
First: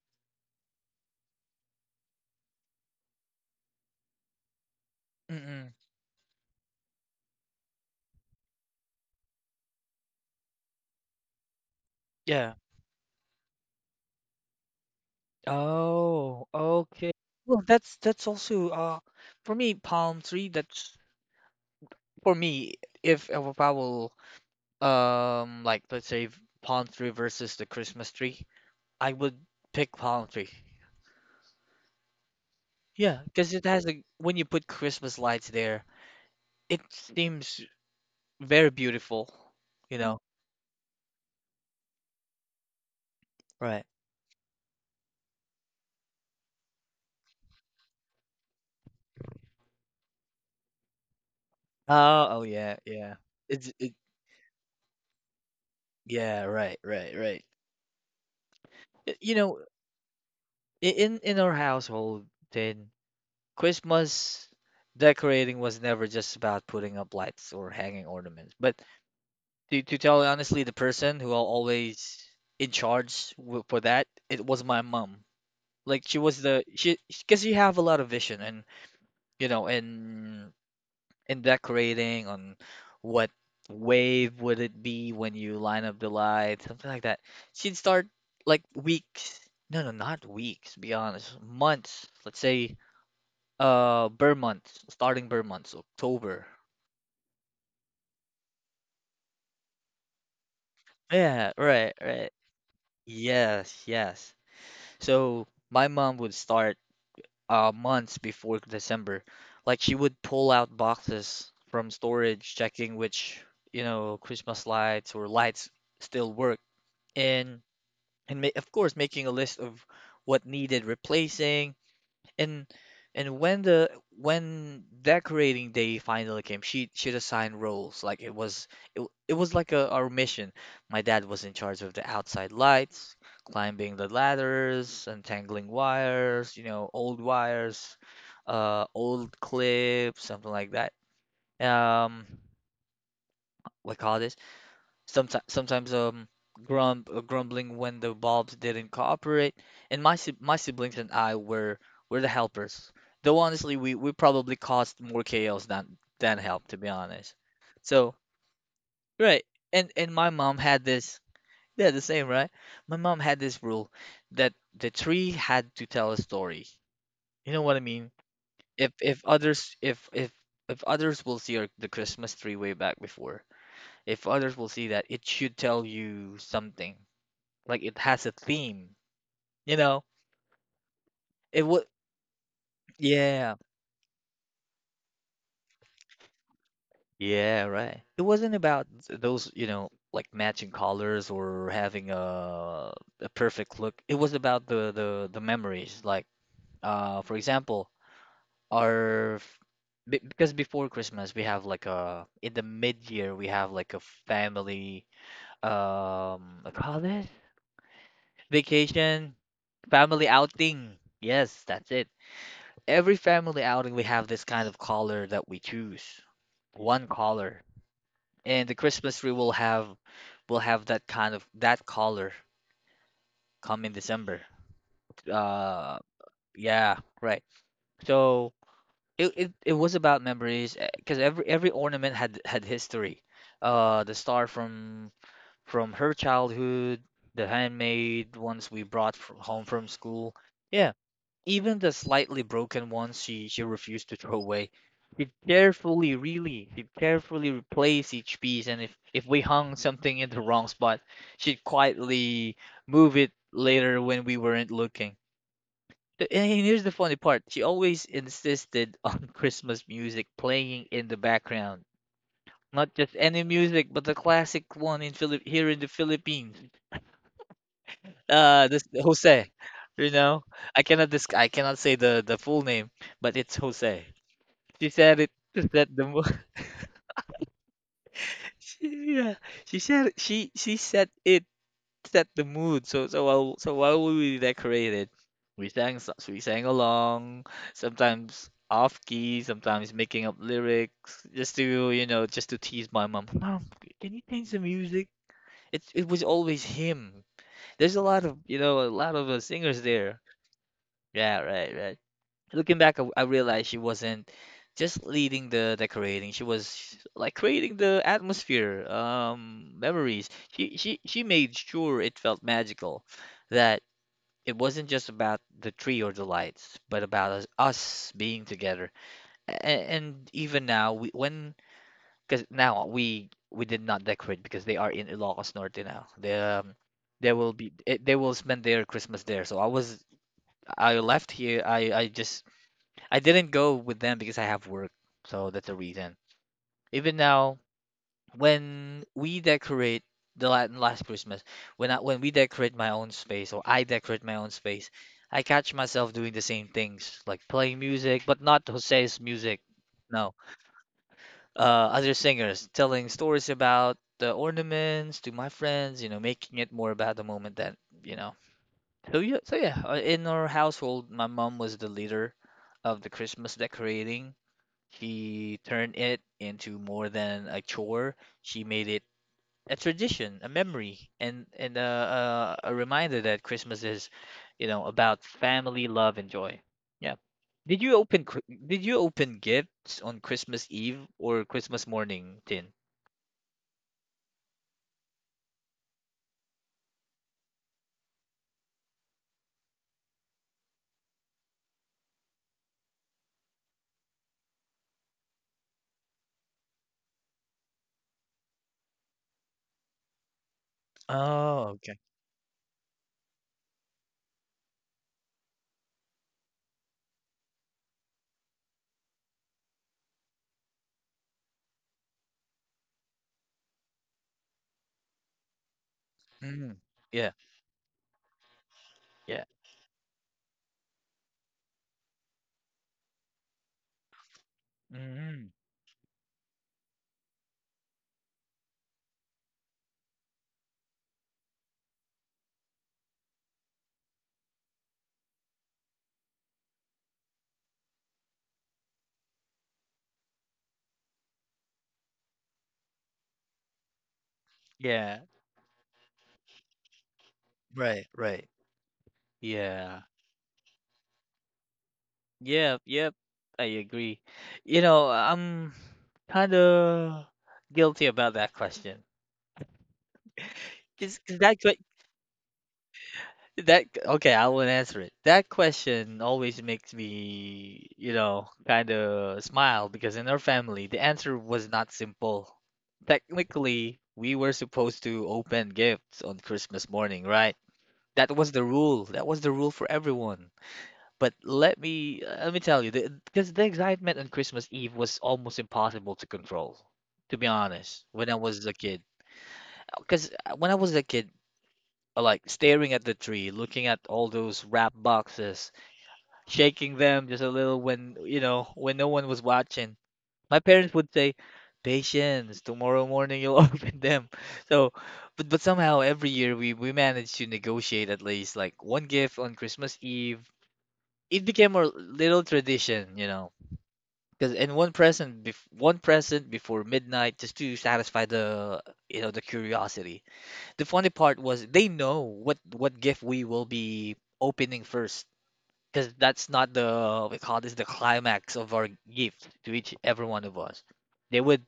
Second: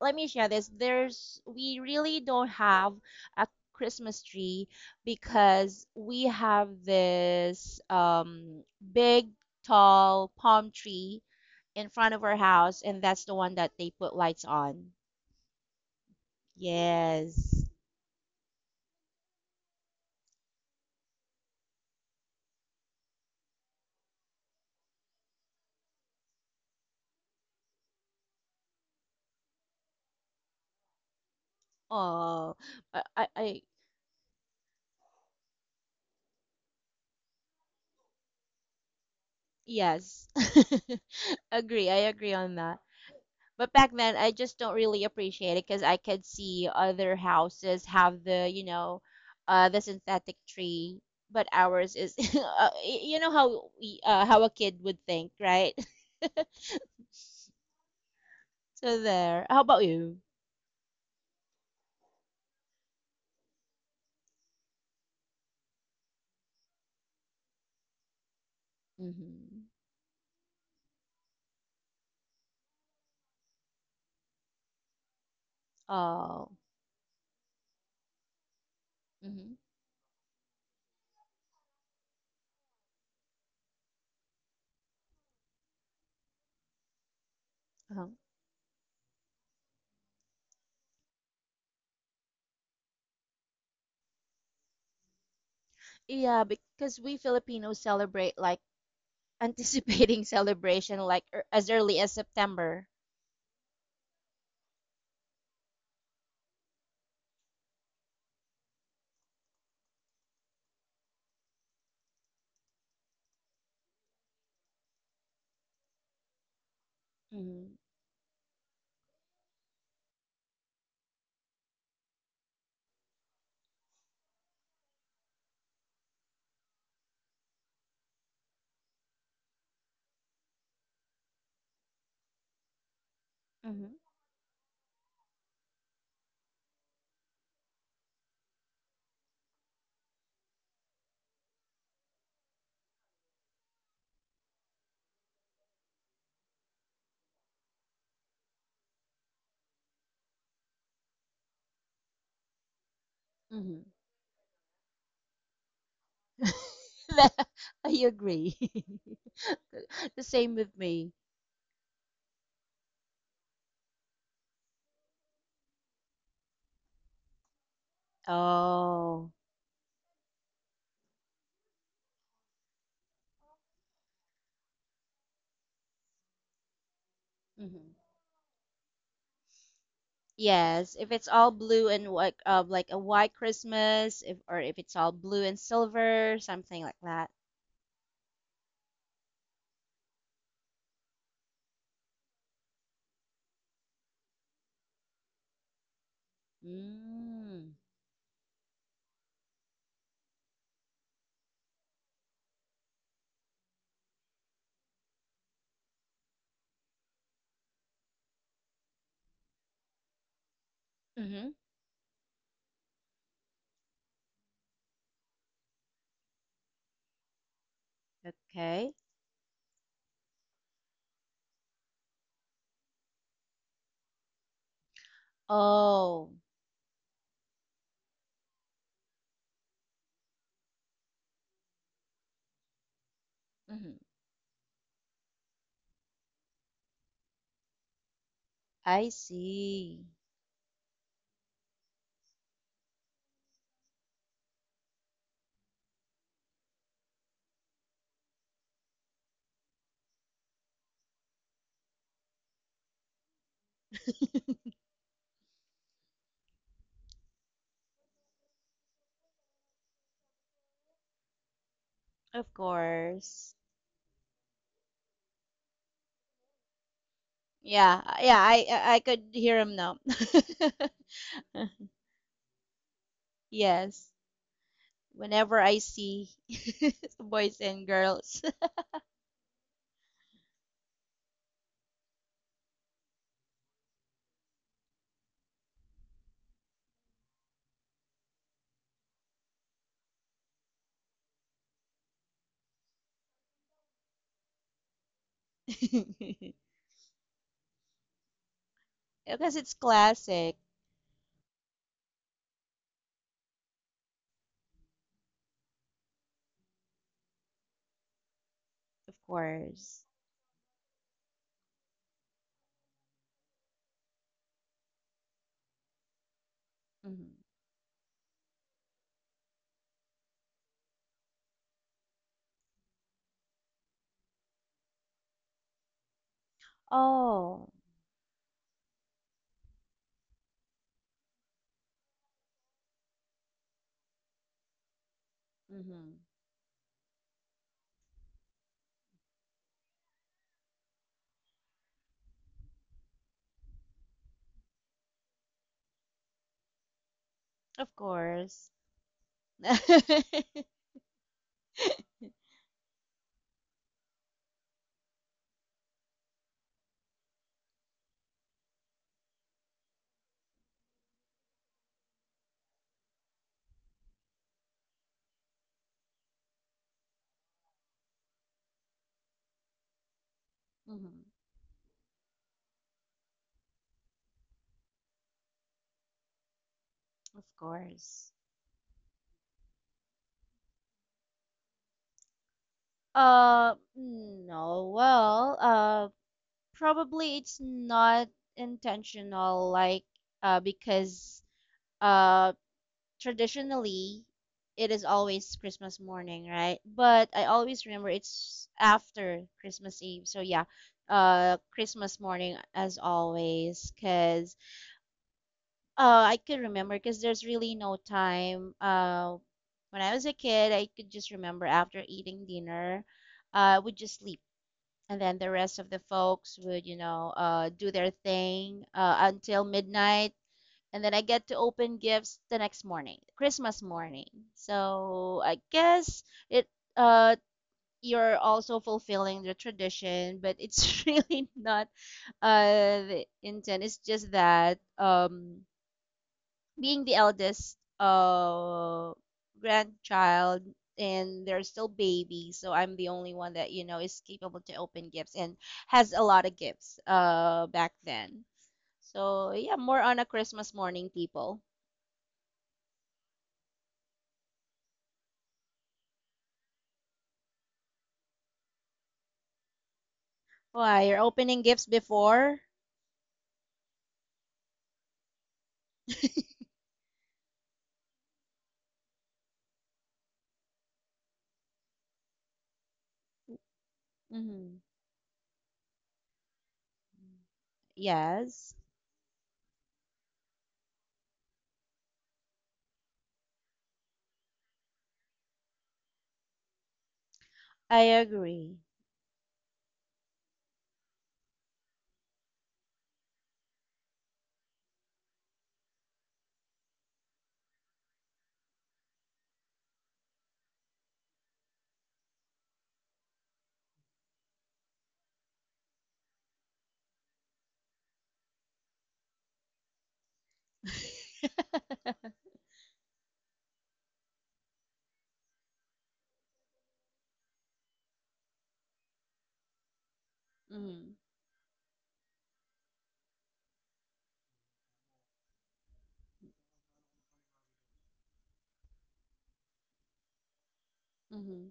Speaker 2: let me share this, there's we really don't have a christmas tree
Speaker 1: Mm, mm.
Speaker 2: because we have this big tall palm tree in front of our
Speaker 1: Yeah.
Speaker 2: house, and that's the one that they put lights on.
Speaker 1: Oh. Okay.
Speaker 2: Yes.
Speaker 1: Well, that's also for me, palm tree. That's for me, if I will, like, let's say palm tree versus the Christmas tree, I would pick palm tree.
Speaker 2: Oh,
Speaker 1: Yeah, because
Speaker 2: I
Speaker 1: it has a, when you put Christmas lights there, it seems very beautiful, you know.
Speaker 2: yes. *laughs* Agree. I agree on that. But
Speaker 1: Right.
Speaker 2: back then, I just don't really appreciate it because I could see other houses have the, you know, the synthetic tree, but ours is, *laughs*
Speaker 1: Oh, oh yeah, yeah.
Speaker 2: you know how
Speaker 1: It's it,
Speaker 2: we, how a kid would think, right? *laughs*
Speaker 1: yeah, right, right, right.
Speaker 2: So
Speaker 1: Y- You
Speaker 2: there.
Speaker 1: know,
Speaker 2: How about you?
Speaker 1: in our household, then Christmas decorating was never just about putting up lights or hanging ornaments. But
Speaker 2: Mm-hmm.
Speaker 1: to tell you honestly, the person who always in charge for that, it was my mom. Like, she was
Speaker 2: Oh.
Speaker 1: the she, because you have a lot of vision, and you
Speaker 2: Mm-hmm.
Speaker 1: know, and decorating on what wave would it be when you line up the lights, something like that. She'd
Speaker 2: Uh-huh.
Speaker 1: start like weeks, no, no, not weeks, be honest, months, let's say, Burr month, starting Burr months,
Speaker 2: Yeah,
Speaker 1: October.
Speaker 2: because we Filipinos celebrate like anticipating *laughs* celebration like
Speaker 1: Yeah,
Speaker 2: as
Speaker 1: right,
Speaker 2: early as
Speaker 1: right.
Speaker 2: September.
Speaker 1: Yes, yes. So my mom would start months before December. Like, she would pull out boxes from storage, checking which, you know, Christmas lights or lights still work. And
Speaker 2: Mm-hmm.
Speaker 1: and of course, making a list of what needed replacing. And and when the, when decorating day finally came, she'd assign roles. Like it was, it was like a our mission. My dad was in charge of the outside lights, climbing the ladders, untangling wires, you know, old wires, old clips, something like that. Um what call this Sometimes, sometimes grumbling when the bulbs didn't cooperate, and my siblings and I were the helpers. Though honestly,
Speaker 2: Mm-hmm.
Speaker 1: we probably caused more chaos than help, to be honest.
Speaker 2: *laughs* I
Speaker 1: So
Speaker 2: agree.
Speaker 1: right, and
Speaker 2: *laughs* The
Speaker 1: my
Speaker 2: same
Speaker 1: mom
Speaker 2: with
Speaker 1: had
Speaker 2: me.
Speaker 1: this. *laughs* Yeah, the same, right? My mom had this rule that the tree had to tell a story. You know what I mean? If if
Speaker 2: Oh.
Speaker 1: others if if if others will see our, the Christmas tree way back before, if others will see that, it should tell you something. Like,
Speaker 2: hmm
Speaker 1: it has a theme, you know?
Speaker 2: Yes, if it's all
Speaker 1: It would,
Speaker 2: blue and white, like a white
Speaker 1: yeah,
Speaker 2: Christmas, if or if it's all blue and silver, something like that.
Speaker 1: yeah, right. It wasn't about those, you know, like matching colors or having a perfect look. It was about the memories. Like, for
Speaker 2: Mm.
Speaker 1: example, our f- because before Christmas, we have like a, in the mid year, we have like a family, what call this vacation, family outing.
Speaker 2: Mm-hmm.
Speaker 1: Yes, that's it. Every family outing, we have this kind of color that we choose, one color. And the
Speaker 2: Okay.
Speaker 1: Christmas tree will have, that kind of, that color, come in December. Uh
Speaker 2: Oh.
Speaker 1: yeah, right. So it was about memories, because every ornament had history.
Speaker 2: Mm-hmm.
Speaker 1: The star from her childhood, the handmade ones we
Speaker 2: I
Speaker 1: brought from home, from
Speaker 2: see.
Speaker 1: school. Yeah. Even the slightly broken ones, she refused to throw away. She carefully, really, she carefully replaced each piece, and, if we hung something in the wrong spot, she'd quietly move it later when we weren't looking. And here's the funny part, she always insisted on *laughs* Christmas music playing in the background.
Speaker 2: Of
Speaker 1: Not just any
Speaker 2: course.
Speaker 1: music, but the classic one in Philip here in the Philippines,
Speaker 2: Yeah, yeah,
Speaker 1: this
Speaker 2: I could
Speaker 1: Jose,
Speaker 2: hear him now.
Speaker 1: you know. I cannot
Speaker 2: *laughs*
Speaker 1: say the full name, but it's Jose.
Speaker 2: Yes.
Speaker 1: She said it
Speaker 2: Whenever
Speaker 1: to
Speaker 2: I
Speaker 1: set the mood.
Speaker 2: see
Speaker 1: *laughs*
Speaker 2: *laughs* boys and girls.
Speaker 1: She, yeah, she said she set it, set the mood. So, so while we decorated, we sang so- we sang along, sometimes off key, sometimes making up lyrics just to, you know, just to tease my mom. Mom, can you change the music? It was
Speaker 2: *laughs*
Speaker 1: always him. There's a lot of, you know, a lot of
Speaker 2: Because it's
Speaker 1: singers there.
Speaker 2: classic,
Speaker 1: Yeah, right, right. Looking back, I realized she wasn't just leading the decorating. She was like creating the atmosphere,
Speaker 2: of course.
Speaker 1: memories. She made sure it felt magical, that it wasn't just about the tree or the lights, but about
Speaker 2: Hmm.
Speaker 1: us, us being together. A- And, even now, we when because now we did not decorate, because they are in Ilocos Norte now. They will
Speaker 2: Oh,
Speaker 1: be they will spend their Christmas there. So I was, I left here. I just, I didn't go with them because I have work, so that's the reason.
Speaker 2: hmm,
Speaker 1: Even now, when we decorate, last Christmas, when when we decorate my own space, or I decorate my own space, I catch myself doing the same things, like playing
Speaker 2: of
Speaker 1: music, but
Speaker 2: course.
Speaker 1: not Jose's
Speaker 2: *laughs*
Speaker 1: music.
Speaker 2: hmm
Speaker 1: No, uh, other singers, telling stories about the ornaments to my friends, you know, making it more about the moment, you know. So yeah, in our household, my mom was the leader of the Christmas decorating. She turned it into more than a chore. She made it a tradition, a memory, and, a reminder that Christmas is, you know, about family, love, and joy. Yeah.
Speaker 2: Of
Speaker 1: Did you open
Speaker 2: course.
Speaker 1: Did you open gifts on Christmas Eve or Christmas morning, Tin?
Speaker 2: No, well, probably it's not intentional, like, because, uh, traditionally it is always Christmas morning, right? But I always remember it's after Christmas Eve. So yeah,
Speaker 1: Oh, okay.
Speaker 2: Christmas morning as always cuz I could remember cuz there's really no time when I was a kid, I could just remember after eating dinner, I would just sleep. And then the rest of the folks
Speaker 1: Mm,
Speaker 2: would,
Speaker 1: yeah.
Speaker 2: do their thing
Speaker 1: Yeah.
Speaker 2: until midnight, and then I get to open gifts the next morning, Christmas morning. So
Speaker 1: Hmm.
Speaker 2: I guess it uh you're also fulfilling the tradition, but it's *laughs* really not the intent. It's just that being the eldest grandchild, and they're still babies, so I'm the only one that is capable to open
Speaker 1: Yeah.
Speaker 2: gifts and has a lot of gifts back
Speaker 1: Right,
Speaker 2: then.
Speaker 1: right.
Speaker 2: So yeah, more
Speaker 1: Yeah.
Speaker 2: on a Christmas morning people.
Speaker 1: Yep, yep. I agree. You know, I'm kind of guilty about that question.
Speaker 2: Why? You're
Speaker 1: Cause, 'cause
Speaker 2: opening
Speaker 1: that que-
Speaker 2: gifts before?
Speaker 1: that okay, I will answer it. That question
Speaker 2: *laughs*
Speaker 1: always makes me, you know, kind of smile, because in our family, the answer was not simple. Technically, we were
Speaker 2: hmm.
Speaker 1: supposed to open gifts on Christmas morning, right? That was the
Speaker 2: Yes,
Speaker 1: rule. That was the rule for everyone. But let me tell you, because the excitement on Christmas Eve was almost impossible to control, to be
Speaker 2: I
Speaker 1: honest, when I was a
Speaker 2: agree.
Speaker 1: kid. Because when I was a kid, I like staring at the tree, looking at all those wrap boxes, shaking them just a little when no one was watching. My parents would say, "Patience, tomorrow morning you'll *laughs* open them." So, but somehow every year we managed to negotiate at least like one gift on Christmas Eve.
Speaker 2: *laughs*
Speaker 1: It became a little tradition, you know. Because in one present, one present before midnight, just to satisfy the the curiosity. The funny
Speaker 2: hmm.
Speaker 1: part was they know what gift we will be opening first, because that's not the we call this the climax of our gift to each every one of us. They
Speaker 2: Hmm.
Speaker 1: would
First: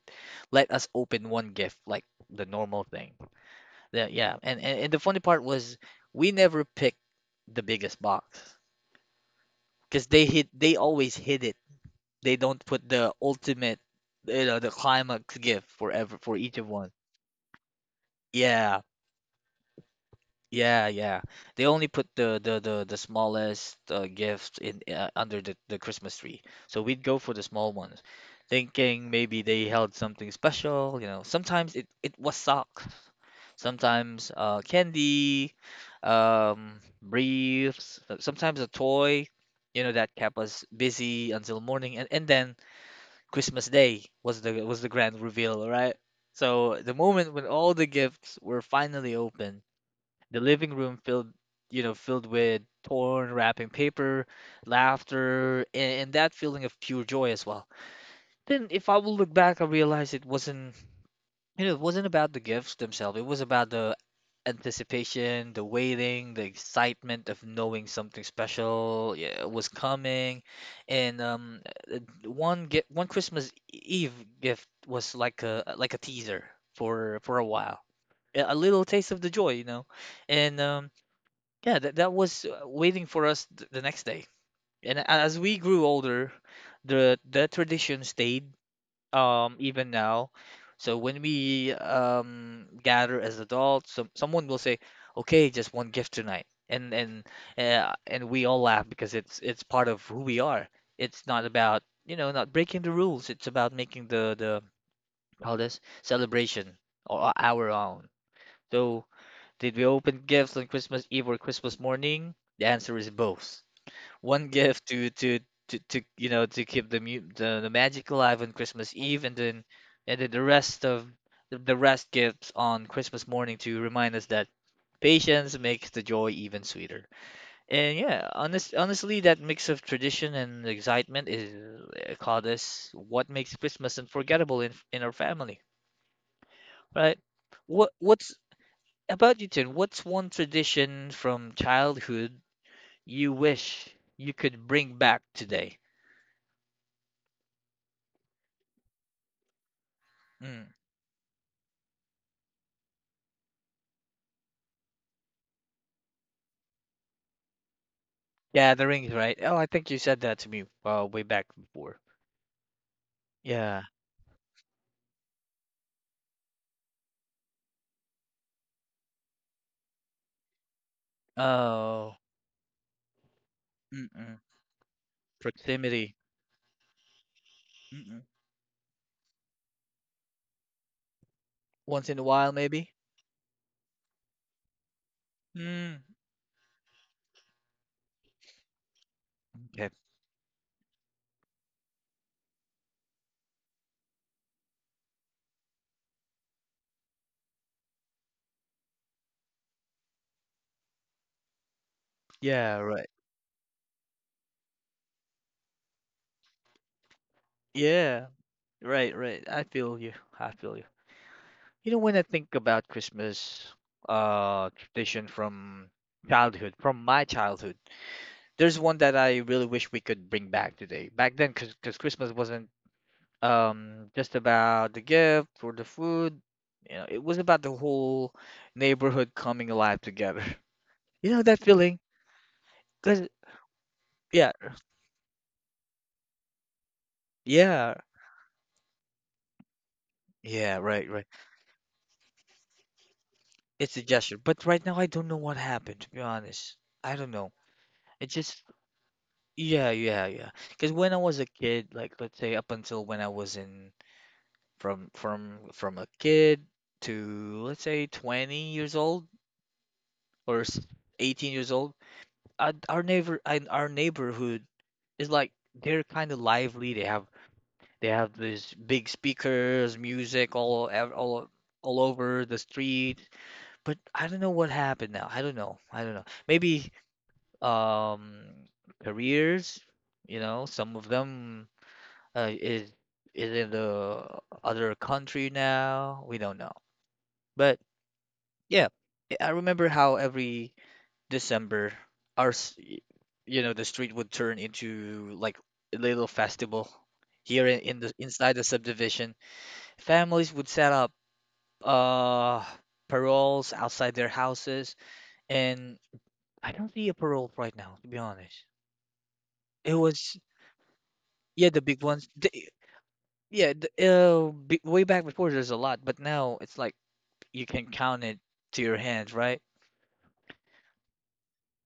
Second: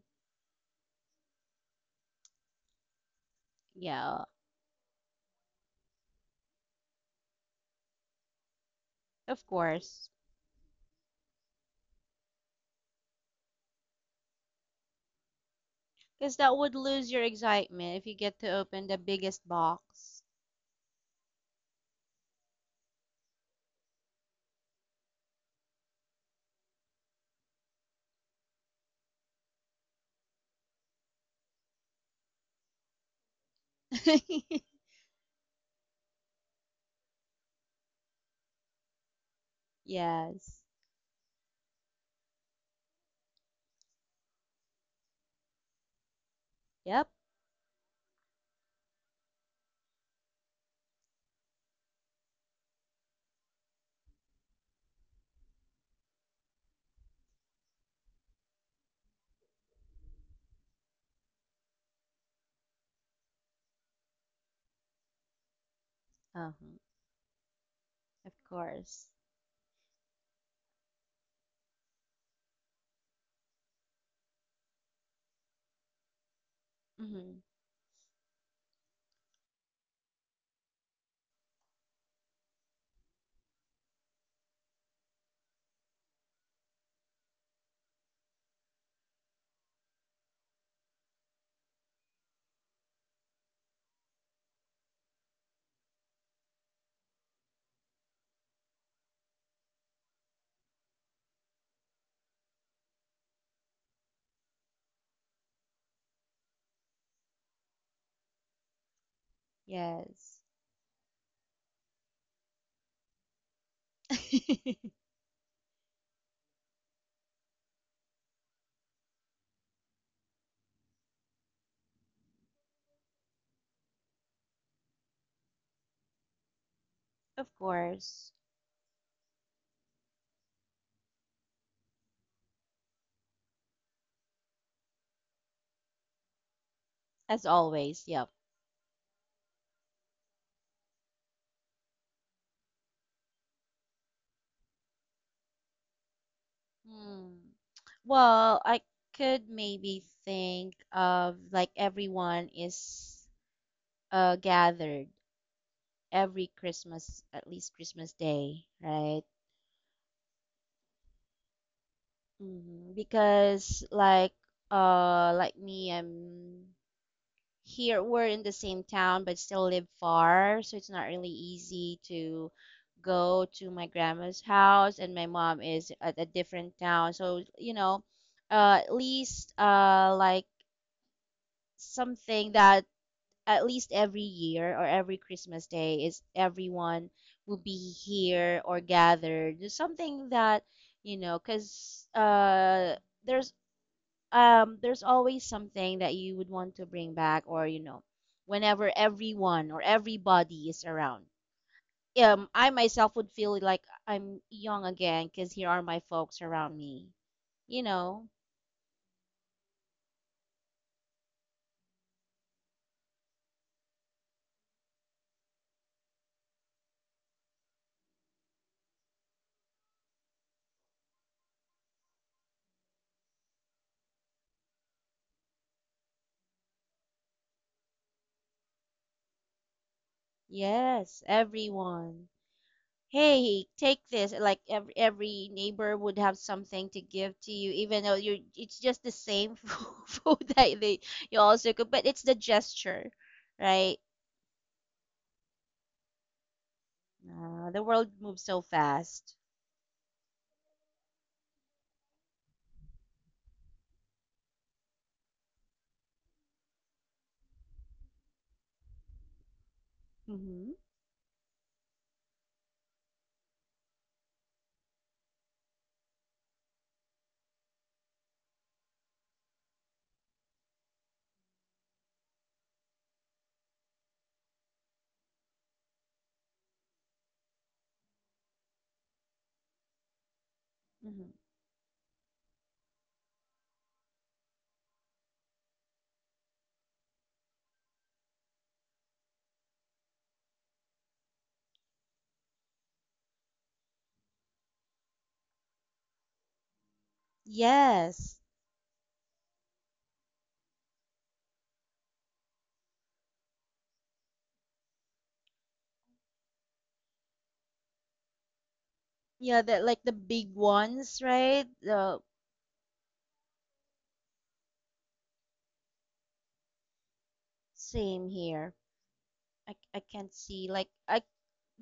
Speaker 1: let us open one gift like the normal thing. Yeah,
Speaker 2: Yeah,
Speaker 1: yeah. And the funny part was we never picked the biggest box
Speaker 2: of
Speaker 1: because
Speaker 2: course.
Speaker 1: they always hid it. They don't put the ultimate, you know, the climax gift for ever for
Speaker 2: Because
Speaker 1: each
Speaker 2: that
Speaker 1: of
Speaker 2: would
Speaker 1: one.
Speaker 2: lose your excitement if you get to
Speaker 1: Yeah,
Speaker 2: open the biggest box.
Speaker 1: yeah, yeah. They only put the smallest gift in under the Christmas tree. So we'd go for the small ones, thinking maybe they held something special. You know, sometimes it was socks, sometimes
Speaker 2: *laughs*
Speaker 1: candy, briefs, sometimes a toy. You know, that kept us
Speaker 2: Yes.
Speaker 1: busy until morning, and then Christmas Day was the grand reveal, right? So the
Speaker 2: Yep.
Speaker 1: moment when all the gifts were finally opened, the living room filled, you know, filled with torn wrapping paper, laughter, and that feeling of pure joy as well. Then, if I will look back, I realize it wasn't, it wasn't about the gifts themselves. It was about the anticipation, the waiting, the
Speaker 2: Uh-huh.
Speaker 1: excitement of knowing something
Speaker 2: Of course.
Speaker 1: special, yeah, was coming. And uh, one gift, one Christmas Eve gift was like a teaser for a
Speaker 2: Hmm.
Speaker 1: while, a little taste of the joy, you know. And yeah, that that was waiting for us th the next day. And as we grew older, the tradition stayed even now. So when we gather as adults, someone will say, "Okay, just one gift tonight," and we all laugh because it's part of who we are. It's not about, you know, not breaking the rules. It's about making the all this celebration or our own. So did we open
Speaker 2: Yes.
Speaker 1: gifts on Christmas Eve or Christmas morning? The answer is both: one gift
Speaker 2: *laughs*
Speaker 1: to you know to keep the, the magic alive on Christmas Eve, and then the rest of the rest gifts on Christmas morning to remind us that patience makes the joy even sweeter.
Speaker 2: Of
Speaker 1: And yeah,
Speaker 2: course.
Speaker 1: honestly, that mix of tradition and excitement is called us what makes Christmas unforgettable in our family, right?
Speaker 2: As
Speaker 1: What
Speaker 2: always. Yep.
Speaker 1: what's about you, Tin? What's one tradition from childhood you wish you could bring back today?
Speaker 2: Hmm. Well, I could maybe
Speaker 1: Hmm.
Speaker 2: think of like everyone is gathered every Christmas, at least Christmas Day,
Speaker 1: Yeah, the rings,
Speaker 2: right?
Speaker 1: right? Oh, I think you said that to me way back before.
Speaker 2: Hmm.
Speaker 1: Yeah.
Speaker 2: Because like me, I'm here. We're in the same town, but still live far, so it's not really easy
Speaker 1: Oh.
Speaker 2: to go to my
Speaker 1: Mm-mm.
Speaker 2: grandma's house, and my mom is
Speaker 1: Proximity.
Speaker 2: at a different town. So,
Speaker 1: Mm-mm.
Speaker 2: at least like
Speaker 1: Once in a while,
Speaker 2: something that
Speaker 1: maybe.
Speaker 2: at least every year or every Christmas day
Speaker 1: Mm.
Speaker 2: is everyone will be here or gathered. There's
Speaker 1: Okay.
Speaker 2: something that, because, there's there's always something that you would want to bring back, or, whenever everyone or everybody is around. I
Speaker 1: Yeah. Right.
Speaker 2: myself would feel like I'm young again because here are my folks around me. You
Speaker 1: Yeah.
Speaker 2: know,
Speaker 1: Right. Right. I feel you. I feel you. You know, when I think about Christmas, tradition from childhood, from my childhood, there's one that I really wish we could bring back today. Back then, because Christmas wasn't just about the gift or the food. You know, it was about the whole neighborhood coming alive together. *laughs*
Speaker 2: yes,
Speaker 1: You know that feeling?
Speaker 2: everyone.
Speaker 1: 'Cause
Speaker 2: Hey, take this,
Speaker 1: yeah,
Speaker 2: like every neighbor would have something to give to you,
Speaker 1: yeah,
Speaker 2: even though you it's just the same *laughs* food
Speaker 1: yeah,
Speaker 2: that they
Speaker 1: right, right.
Speaker 2: you also cook, but it's the gesture,
Speaker 1: It's
Speaker 2: right?
Speaker 1: a gesture. But right now I don't know what happened, to be honest. I don't know.
Speaker 2: The world
Speaker 1: It
Speaker 2: moves
Speaker 1: just
Speaker 2: so fast.
Speaker 1: yeah, yeah, yeah. 'Cause when I was a kid, like let's say up until when I was in, from a kid to let's say 20 years old or
Speaker 2: Mm-hmm,
Speaker 1: s- 18 years old, our neighbor and our neighborhood is like they're kind of lively. They have these big speakers, music all ev- all over the street. But I don't know what happened now. I don't know. I don't know. Maybe um careers, you know, some of
Speaker 2: mm-hmm.
Speaker 1: them uh, is is in the other country now. We don't know. But yeah, I remember how every December, our s- y- you know, the street would turn into like a little festival here in the
Speaker 2: Yes.
Speaker 1: inside the subdivision. Families would set up uh paroles outside their houses, and I don't see a parole right now, to be honest.
Speaker 2: Yeah, the
Speaker 1: It
Speaker 2: like the
Speaker 1: was,
Speaker 2: big ones, right?
Speaker 1: yeah, the big
Speaker 2: the
Speaker 1: ones. The, yeah, the, b Way back before there's a lot, but now it's like you can count
Speaker 2: Same
Speaker 1: it
Speaker 2: here.
Speaker 1: to your hands, right?
Speaker 2: I can't see, like, I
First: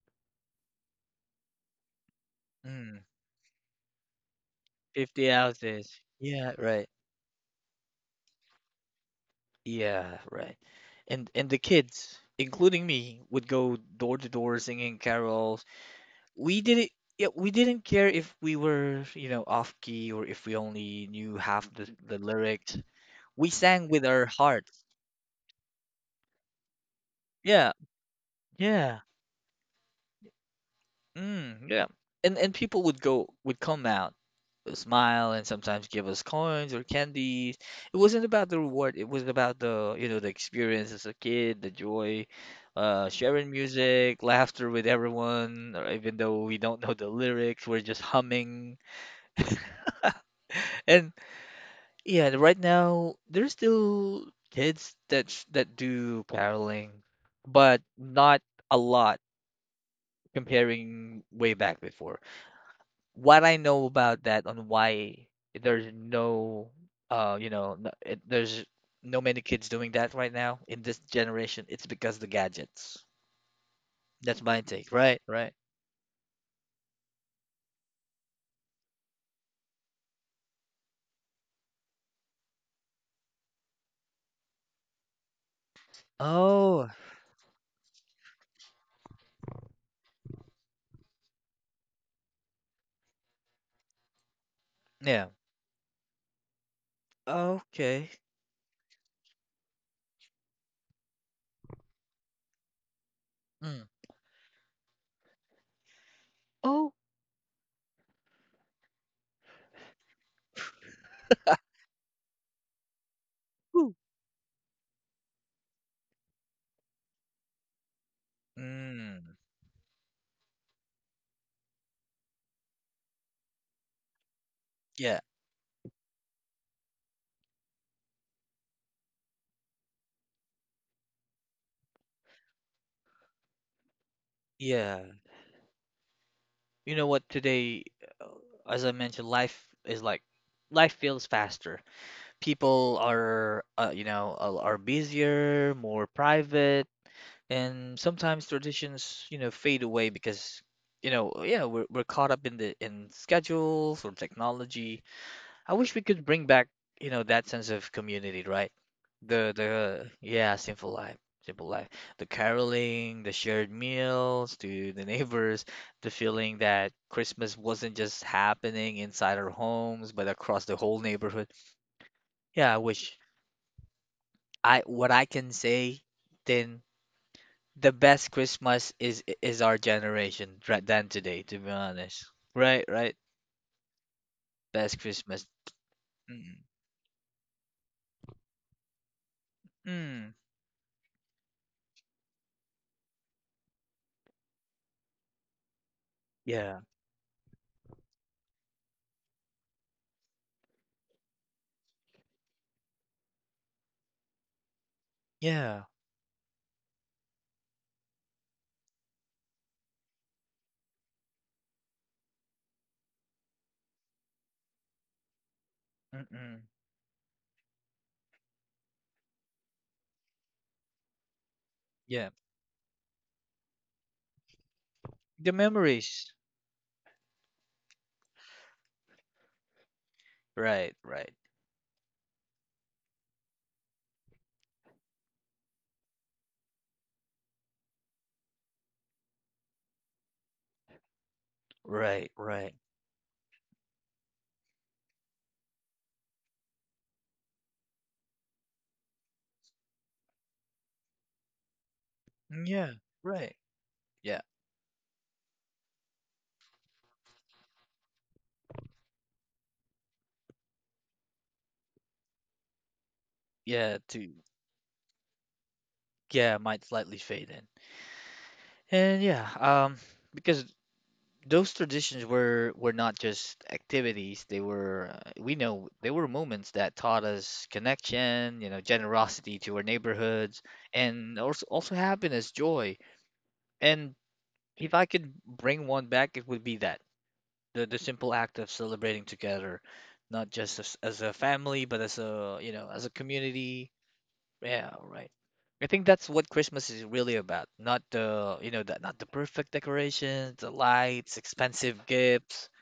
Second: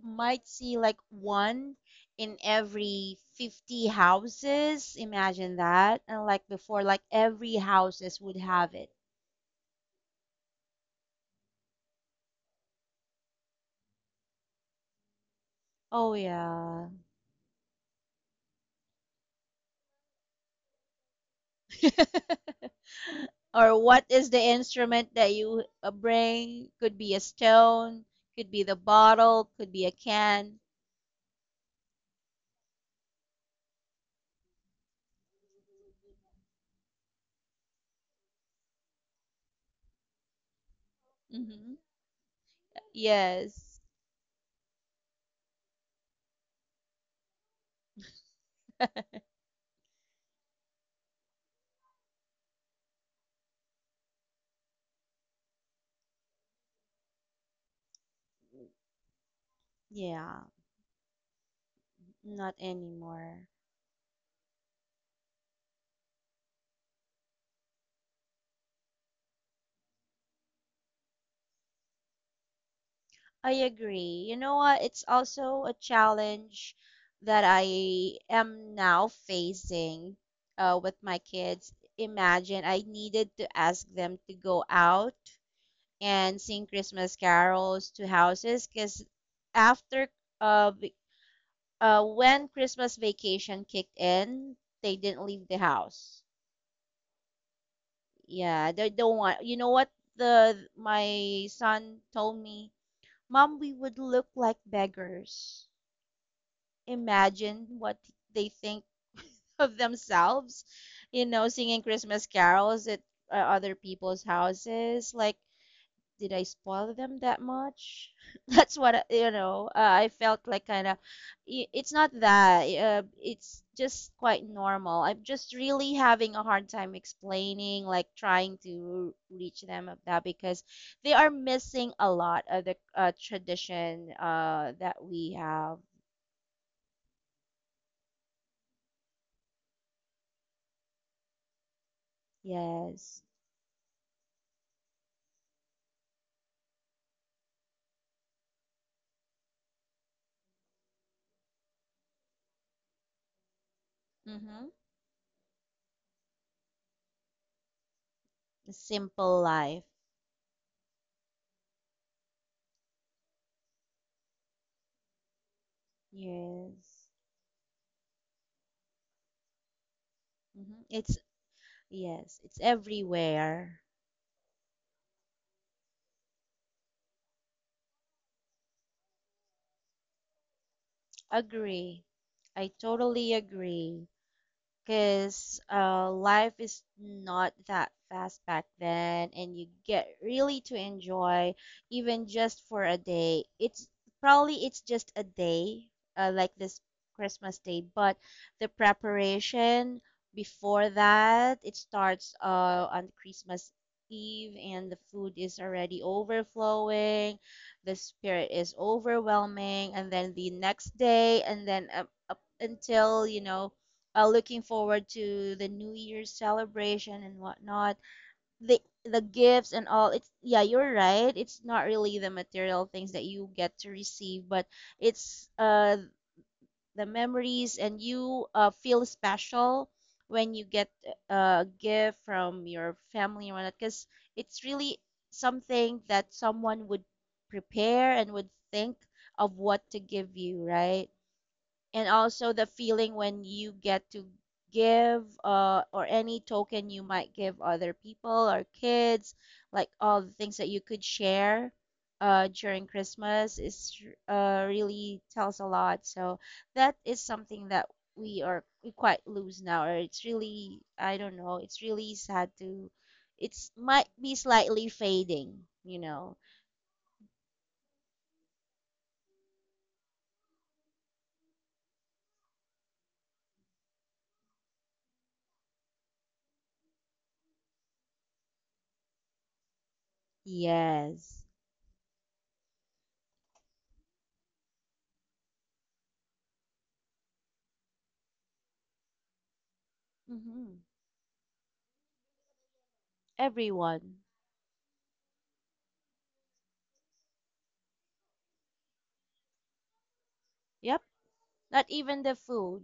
Speaker 2: might see like one in
Speaker 1: Mm,
Speaker 2: every 50 houses.
Speaker 1: 50
Speaker 2: Imagine
Speaker 1: ounces.
Speaker 2: that. And like
Speaker 1: Yeah,
Speaker 2: before,
Speaker 1: right.
Speaker 2: like every houses would have it.
Speaker 1: Yeah, right. And the kids, including me, would go door to door singing carols.
Speaker 2: Oh,
Speaker 1: We
Speaker 2: yeah.
Speaker 1: didn't Yeah, we didn't care if we were, you know, off key or if we only knew half the
Speaker 2: *laughs*
Speaker 1: lyrics. We
Speaker 2: Or
Speaker 1: sang
Speaker 2: what
Speaker 1: with our
Speaker 2: is the
Speaker 1: hearts.
Speaker 2: instrument that you bring? Could be a
Speaker 1: Yeah.
Speaker 2: stone, could be the
Speaker 1: Yeah.
Speaker 2: bottle, could be a can.
Speaker 1: Mm, yeah. And people would come out, smile, and sometimes give us coins or candies. It wasn't about the reward. It was about the, you know, the experience as a kid, the
Speaker 2: Hmm.
Speaker 1: joy, sharing
Speaker 2: Yes.
Speaker 1: music, laughter with everyone, or even though we don't know the lyrics, we're just humming. And yeah, right now there's still kids that do caroling, but not a lot
Speaker 2: Yeah,
Speaker 1: comparing way back before.
Speaker 2: not anymore.
Speaker 1: What I know about that on why there's no uh, you know, there's no many kids doing that right now in this generation, it's because the gadgets.
Speaker 2: I agree. You
Speaker 1: That's
Speaker 2: know
Speaker 1: my
Speaker 2: what?
Speaker 1: take.
Speaker 2: It's
Speaker 1: Right, right.
Speaker 2: also a challenge that I am now facing, with my kids. Imagine I needed to ask them to go out and sing
Speaker 1: Oh,
Speaker 2: Christmas carols to houses, because after uh, v- when Christmas vacation kicked in, they didn't
Speaker 1: yeah.
Speaker 2: leave the house.
Speaker 1: Okay.
Speaker 2: Yeah, they don't want. You know what? The my son told me, "Mom, we
Speaker 1: Mm.
Speaker 2: would look like beggars."
Speaker 1: Oh.
Speaker 2: Imagine what they think of themselves,
Speaker 1: *laughs*
Speaker 2: singing Christmas carols at other
Speaker 1: Ooh.
Speaker 2: people's houses. Like, did I spoil them that much? *laughs* That's what I- you
Speaker 1: Mm.
Speaker 2: know, uh, I felt, like, kind of, it's not that, it's just quite normal.
Speaker 1: Yeah.
Speaker 2: I'm just really having a hard time explaining, like, trying to reach them of that, because they are missing a lot of the tradition that
Speaker 1: Yeah.
Speaker 2: we have.
Speaker 1: You know what, today, uh, as I mentioned, life is like life feels faster. People
Speaker 2: Yes.
Speaker 1: are you know, are busier, more private, and sometimes traditions, you know, fade away because, you know, yeah, we're caught up in the in schedules or
Speaker 2: Mm-hmm.
Speaker 1: technology. I wish we could bring back, you know, that sense of community, right?
Speaker 2: A simple life.
Speaker 1: The Yeah, simple life, simple life, the caroling, the shared meals to the neighbors, the feeling that
Speaker 2: Yes.
Speaker 1: Christmas wasn't just happening inside our homes but across the
Speaker 2: Hmm.
Speaker 1: whole
Speaker 2: It's,
Speaker 1: neighborhood.
Speaker 2: yes, it's
Speaker 1: Yeah, I wish.
Speaker 2: everywhere.
Speaker 1: I what i can say then: the best Christmas is our generation, right, than today, to be
Speaker 2: Agree.
Speaker 1: honest.
Speaker 2: I
Speaker 1: Right, right.
Speaker 2: totally agree.
Speaker 1: Best Christmas.
Speaker 2: Because life
Speaker 1: Mm,
Speaker 2: is not that fast back then, and you get
Speaker 1: mm,
Speaker 2: really to enjoy, even just for a day. It's, probably it's just a day, like
Speaker 1: yeah,
Speaker 2: this Christmas day. But the preparation before that, it starts on Christmas Eve, and the food is
Speaker 1: yeah.
Speaker 2: already overflowing, the spirit is overwhelming, and then the next day, and then up until, looking forward to the New Year's
Speaker 1: Mm-mm,
Speaker 2: celebration and whatnot. The gifts and all. It's, yeah, you're right. It's not really
Speaker 1: yeah.
Speaker 2: the material things that you get to receive, but it's
Speaker 1: The memories.
Speaker 2: the memories, and you feel special when you get
Speaker 1: Right, right,
Speaker 2: a gift from your family and whatnot, because it's really something that someone would prepare and would think of what to give you, right? And
Speaker 1: right,
Speaker 2: also the
Speaker 1: right.
Speaker 2: feeling when you get to give, or any token you might give other people or kids, like all the things that you could share
Speaker 1: Mm,
Speaker 2: during
Speaker 1: yeah, right.
Speaker 2: Christmas is
Speaker 1: Yeah,
Speaker 2: really tells a lot. So that is something that we quite lose now, or it's really, I don't know, it's really sad to, it's
Speaker 1: yeah.
Speaker 2: might
Speaker 1: To
Speaker 2: be slightly fading, you know.
Speaker 1: yeah, might slightly fade in, and yeah. Because those traditions were not just activities. They were we know, they were moments that taught us connection, you know, generosity to our neighborhoods, and
Speaker 2: Yes.
Speaker 1: also also happiness, joy. And if I could bring one back, it would be that the simple act of celebrating together, not just
Speaker 2: Hmm.
Speaker 1: as a family, but as a you know as a community.
Speaker 2: Everyone.
Speaker 1: Yeah, right. I think that's what Christmas is really about. Not the, you know, not the perfect decorations, the
Speaker 2: Yep.
Speaker 1: lights,
Speaker 2: Not
Speaker 1: expensive
Speaker 2: even the
Speaker 1: gifts,
Speaker 2: food.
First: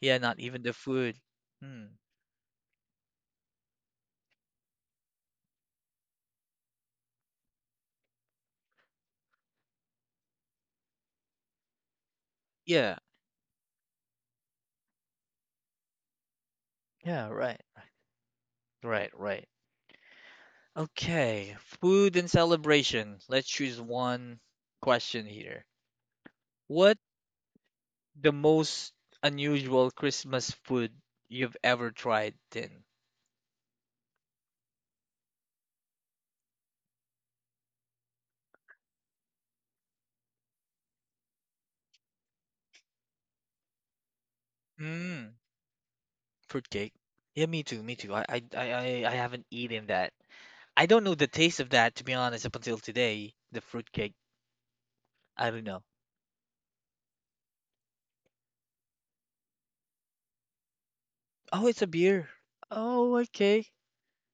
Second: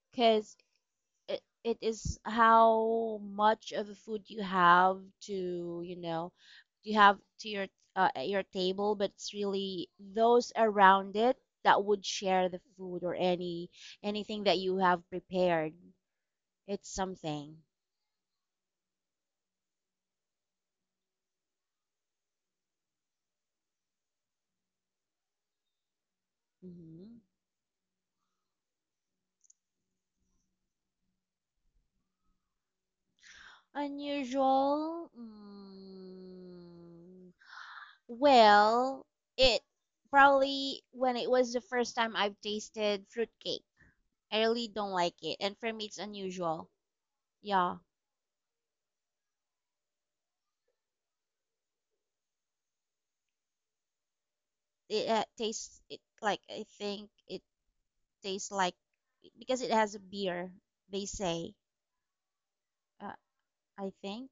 Speaker 1: yeah, not
Speaker 2: Because
Speaker 1: even the food.
Speaker 2: it
Speaker 1: Hmm.
Speaker 2: is how much of a food you have to, you have to your, at your table, but it's really those around it that would share the
Speaker 1: Yeah.
Speaker 2: food or anything that you have prepared, it's
Speaker 1: Yeah,
Speaker 2: something.
Speaker 1: right. Right, right. Okay, food and celebration. Let's choose one question here. What
Speaker 2: Hmm.
Speaker 1: the most unusual Christmas food you've ever tried then?
Speaker 2: Unusual. Well, it probably when it was the first time I've tasted fruitcake. I really don't like
Speaker 1: Mm,
Speaker 2: it. And for me, it's unusual.
Speaker 1: fruitcake. Yeah, me
Speaker 2: Yeah,
Speaker 1: too, me too. I haven't eaten that. I don't know the taste of that, to be honest, up until today. The fruitcake.
Speaker 2: it
Speaker 1: I don't
Speaker 2: tastes
Speaker 1: know.
Speaker 2: it like, I think it tastes like, because it has a beer, they say.
Speaker 1: Oh, it's a beer.
Speaker 2: Uh,
Speaker 1: Oh, okay.
Speaker 2: I think.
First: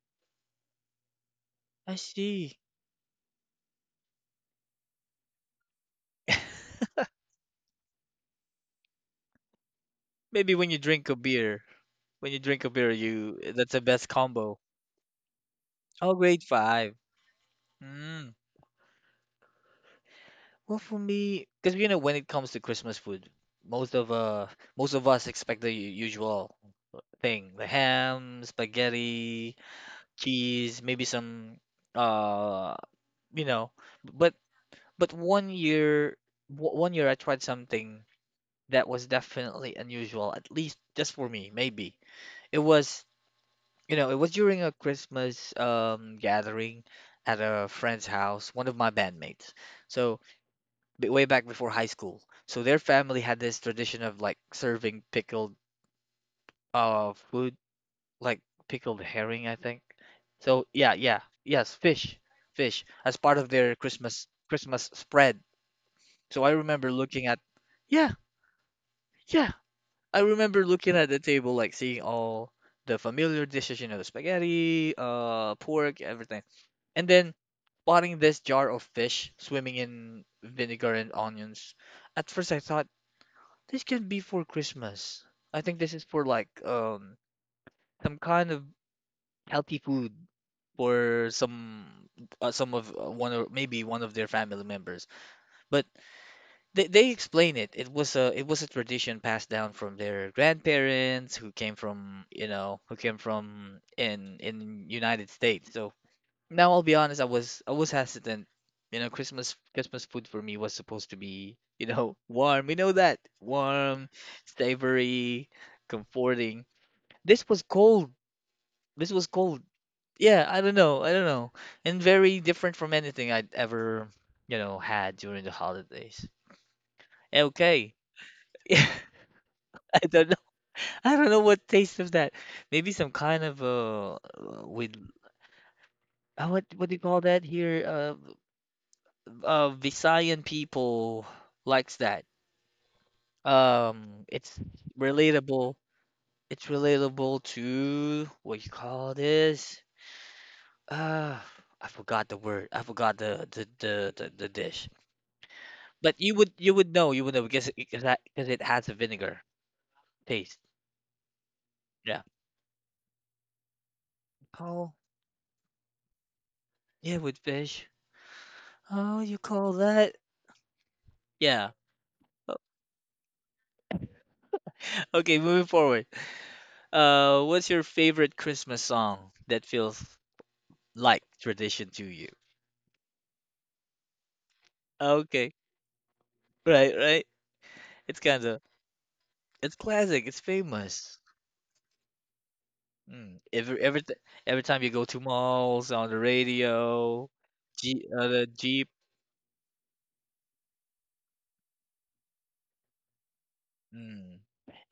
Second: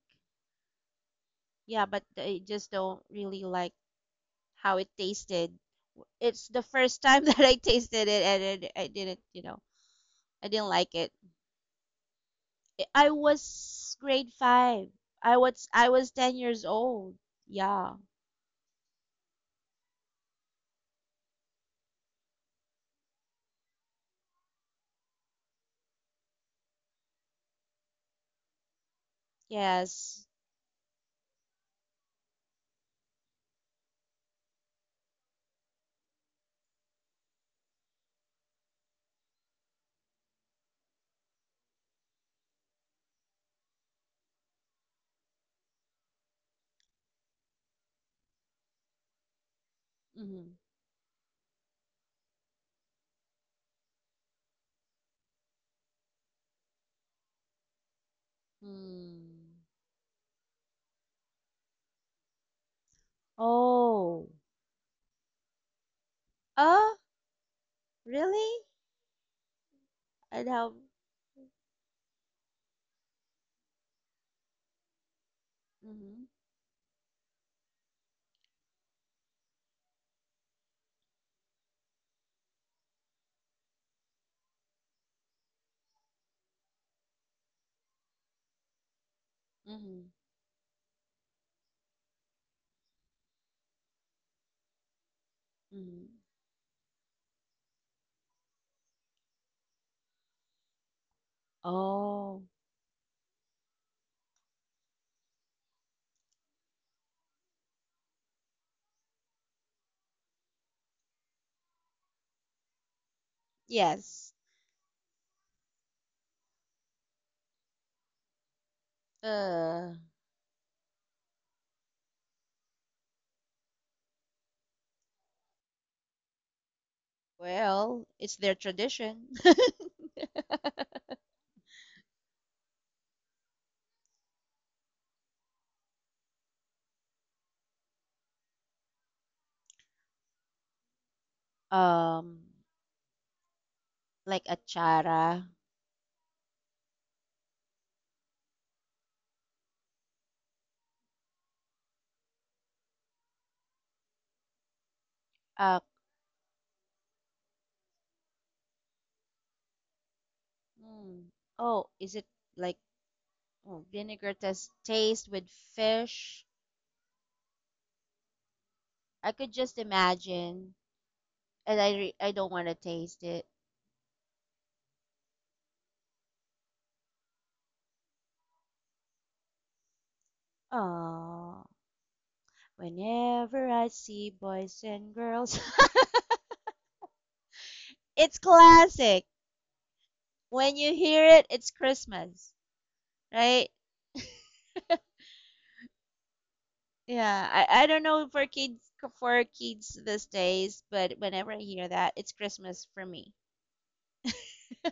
Speaker 2: Yeah,
Speaker 1: I
Speaker 2: but I
Speaker 1: see.
Speaker 2: just don't really like how it tasted. It's the
Speaker 1: *laughs*
Speaker 2: first time *laughs* that I tasted it, and it, I didn't, you know, I
Speaker 1: Maybe
Speaker 2: didn't
Speaker 1: when you
Speaker 2: like
Speaker 1: drink
Speaker 2: it.
Speaker 1: a beer. When you drink a beer,
Speaker 2: I
Speaker 1: you that's the
Speaker 2: was
Speaker 1: best
Speaker 2: grade
Speaker 1: combo.
Speaker 2: 5. I was
Speaker 1: Oh,
Speaker 2: 10
Speaker 1: grade
Speaker 2: years
Speaker 1: five.
Speaker 2: old. Yeah.
Speaker 1: Mm. Well, for me, because you know, when it comes to Christmas food, most of uh most of us expect the usual thing: the ham, spaghetti,
Speaker 2: Yes.
Speaker 1: cheese, maybe some uh you know. But but one year, one year I tried something that was definitely unusual, at least just for me. Maybe it was. You know, it was during a Christmas gathering at a friend's house, one of my bandmates. So
Speaker 2: Hmm.
Speaker 1: way back before high school. So their family had this tradition of like serving pickled food, like pickled herring,
Speaker 2: Hmm.
Speaker 1: I think. So yeah, yeah, yes, fish, fish as part of their
Speaker 2: Oh.
Speaker 1: Christmas spread. So I remember
Speaker 2: Oh,
Speaker 1: looking at, yeah,
Speaker 2: really?
Speaker 1: yeah, I
Speaker 2: I
Speaker 1: remember
Speaker 2: know.
Speaker 1: looking at the table, like seeing all the familiar dishes, you know, the spaghetti, pork,
Speaker 2: Mhm.
Speaker 1: everything. And then spotting this jar of fish swimming in vinegar and onions. At first, I thought this can be for Christmas. I think this is for like some kind of healthy
Speaker 2: Mhm.
Speaker 1: food for some of one or maybe one of their family members. But
Speaker 2: Mhm.
Speaker 1: they explain it. It was a tradition passed down from their grandparents who came from
Speaker 2: Oh,
Speaker 1: you know who came from in United States. So, now I'll be honest, I was hesitant. You know, Christmas food for me was supposed to be, *laughs* warm. We know that. Warm,
Speaker 2: yes.
Speaker 1: savory, comforting. This was cold. This was cold.
Speaker 2: Uh,
Speaker 1: Yeah, I don't know. I don't know. And very different from anything I'd ever, had during the holidays. Okay.
Speaker 2: well, it's their
Speaker 1: *laughs* Yeah,
Speaker 2: tradition. *laughs*
Speaker 1: I don't know. I don't know what taste of that. Maybe some kind of with what do you call that here? Visayan people likes that.
Speaker 2: Um,
Speaker 1: Um,
Speaker 2: like
Speaker 1: it's
Speaker 2: achara.
Speaker 1: relatable. It's relatable to what you call this. Uh, I forgot the word. I forgot the dish.
Speaker 2: Uh,
Speaker 1: But you would know because it has a vinegar taste.
Speaker 2: mm, oh, is
Speaker 1: Yeah.
Speaker 2: it like, oh, vinegar
Speaker 1: Oh
Speaker 2: taste with fish?
Speaker 1: yeah, with fish. Oh,
Speaker 2: I
Speaker 1: you
Speaker 2: could
Speaker 1: call
Speaker 2: just
Speaker 1: that?
Speaker 2: imagine,
Speaker 1: Yeah.
Speaker 2: and I don't
Speaker 1: *laughs*
Speaker 2: want to taste it.
Speaker 1: Okay, moving forward. What's your favorite Christmas song that feels like
Speaker 2: Oh,
Speaker 1: tradition to you?
Speaker 2: whenever I see boys and
Speaker 1: Okay.
Speaker 2: girls, *laughs*
Speaker 1: Right, right. It's
Speaker 2: it's
Speaker 1: kind of
Speaker 2: classic.
Speaker 1: it's classic. It's
Speaker 2: When you
Speaker 1: famous.
Speaker 2: hear it, it's Christmas,
Speaker 1: Mm.
Speaker 2: right?
Speaker 1: Every time you go to malls, on the radio,
Speaker 2: Yeah, I don't
Speaker 1: Jeep,
Speaker 2: know
Speaker 1: uh, the Jeep.
Speaker 2: for kids these days, but whenever I hear that, it's Christmas for me.
Speaker 1: Mm.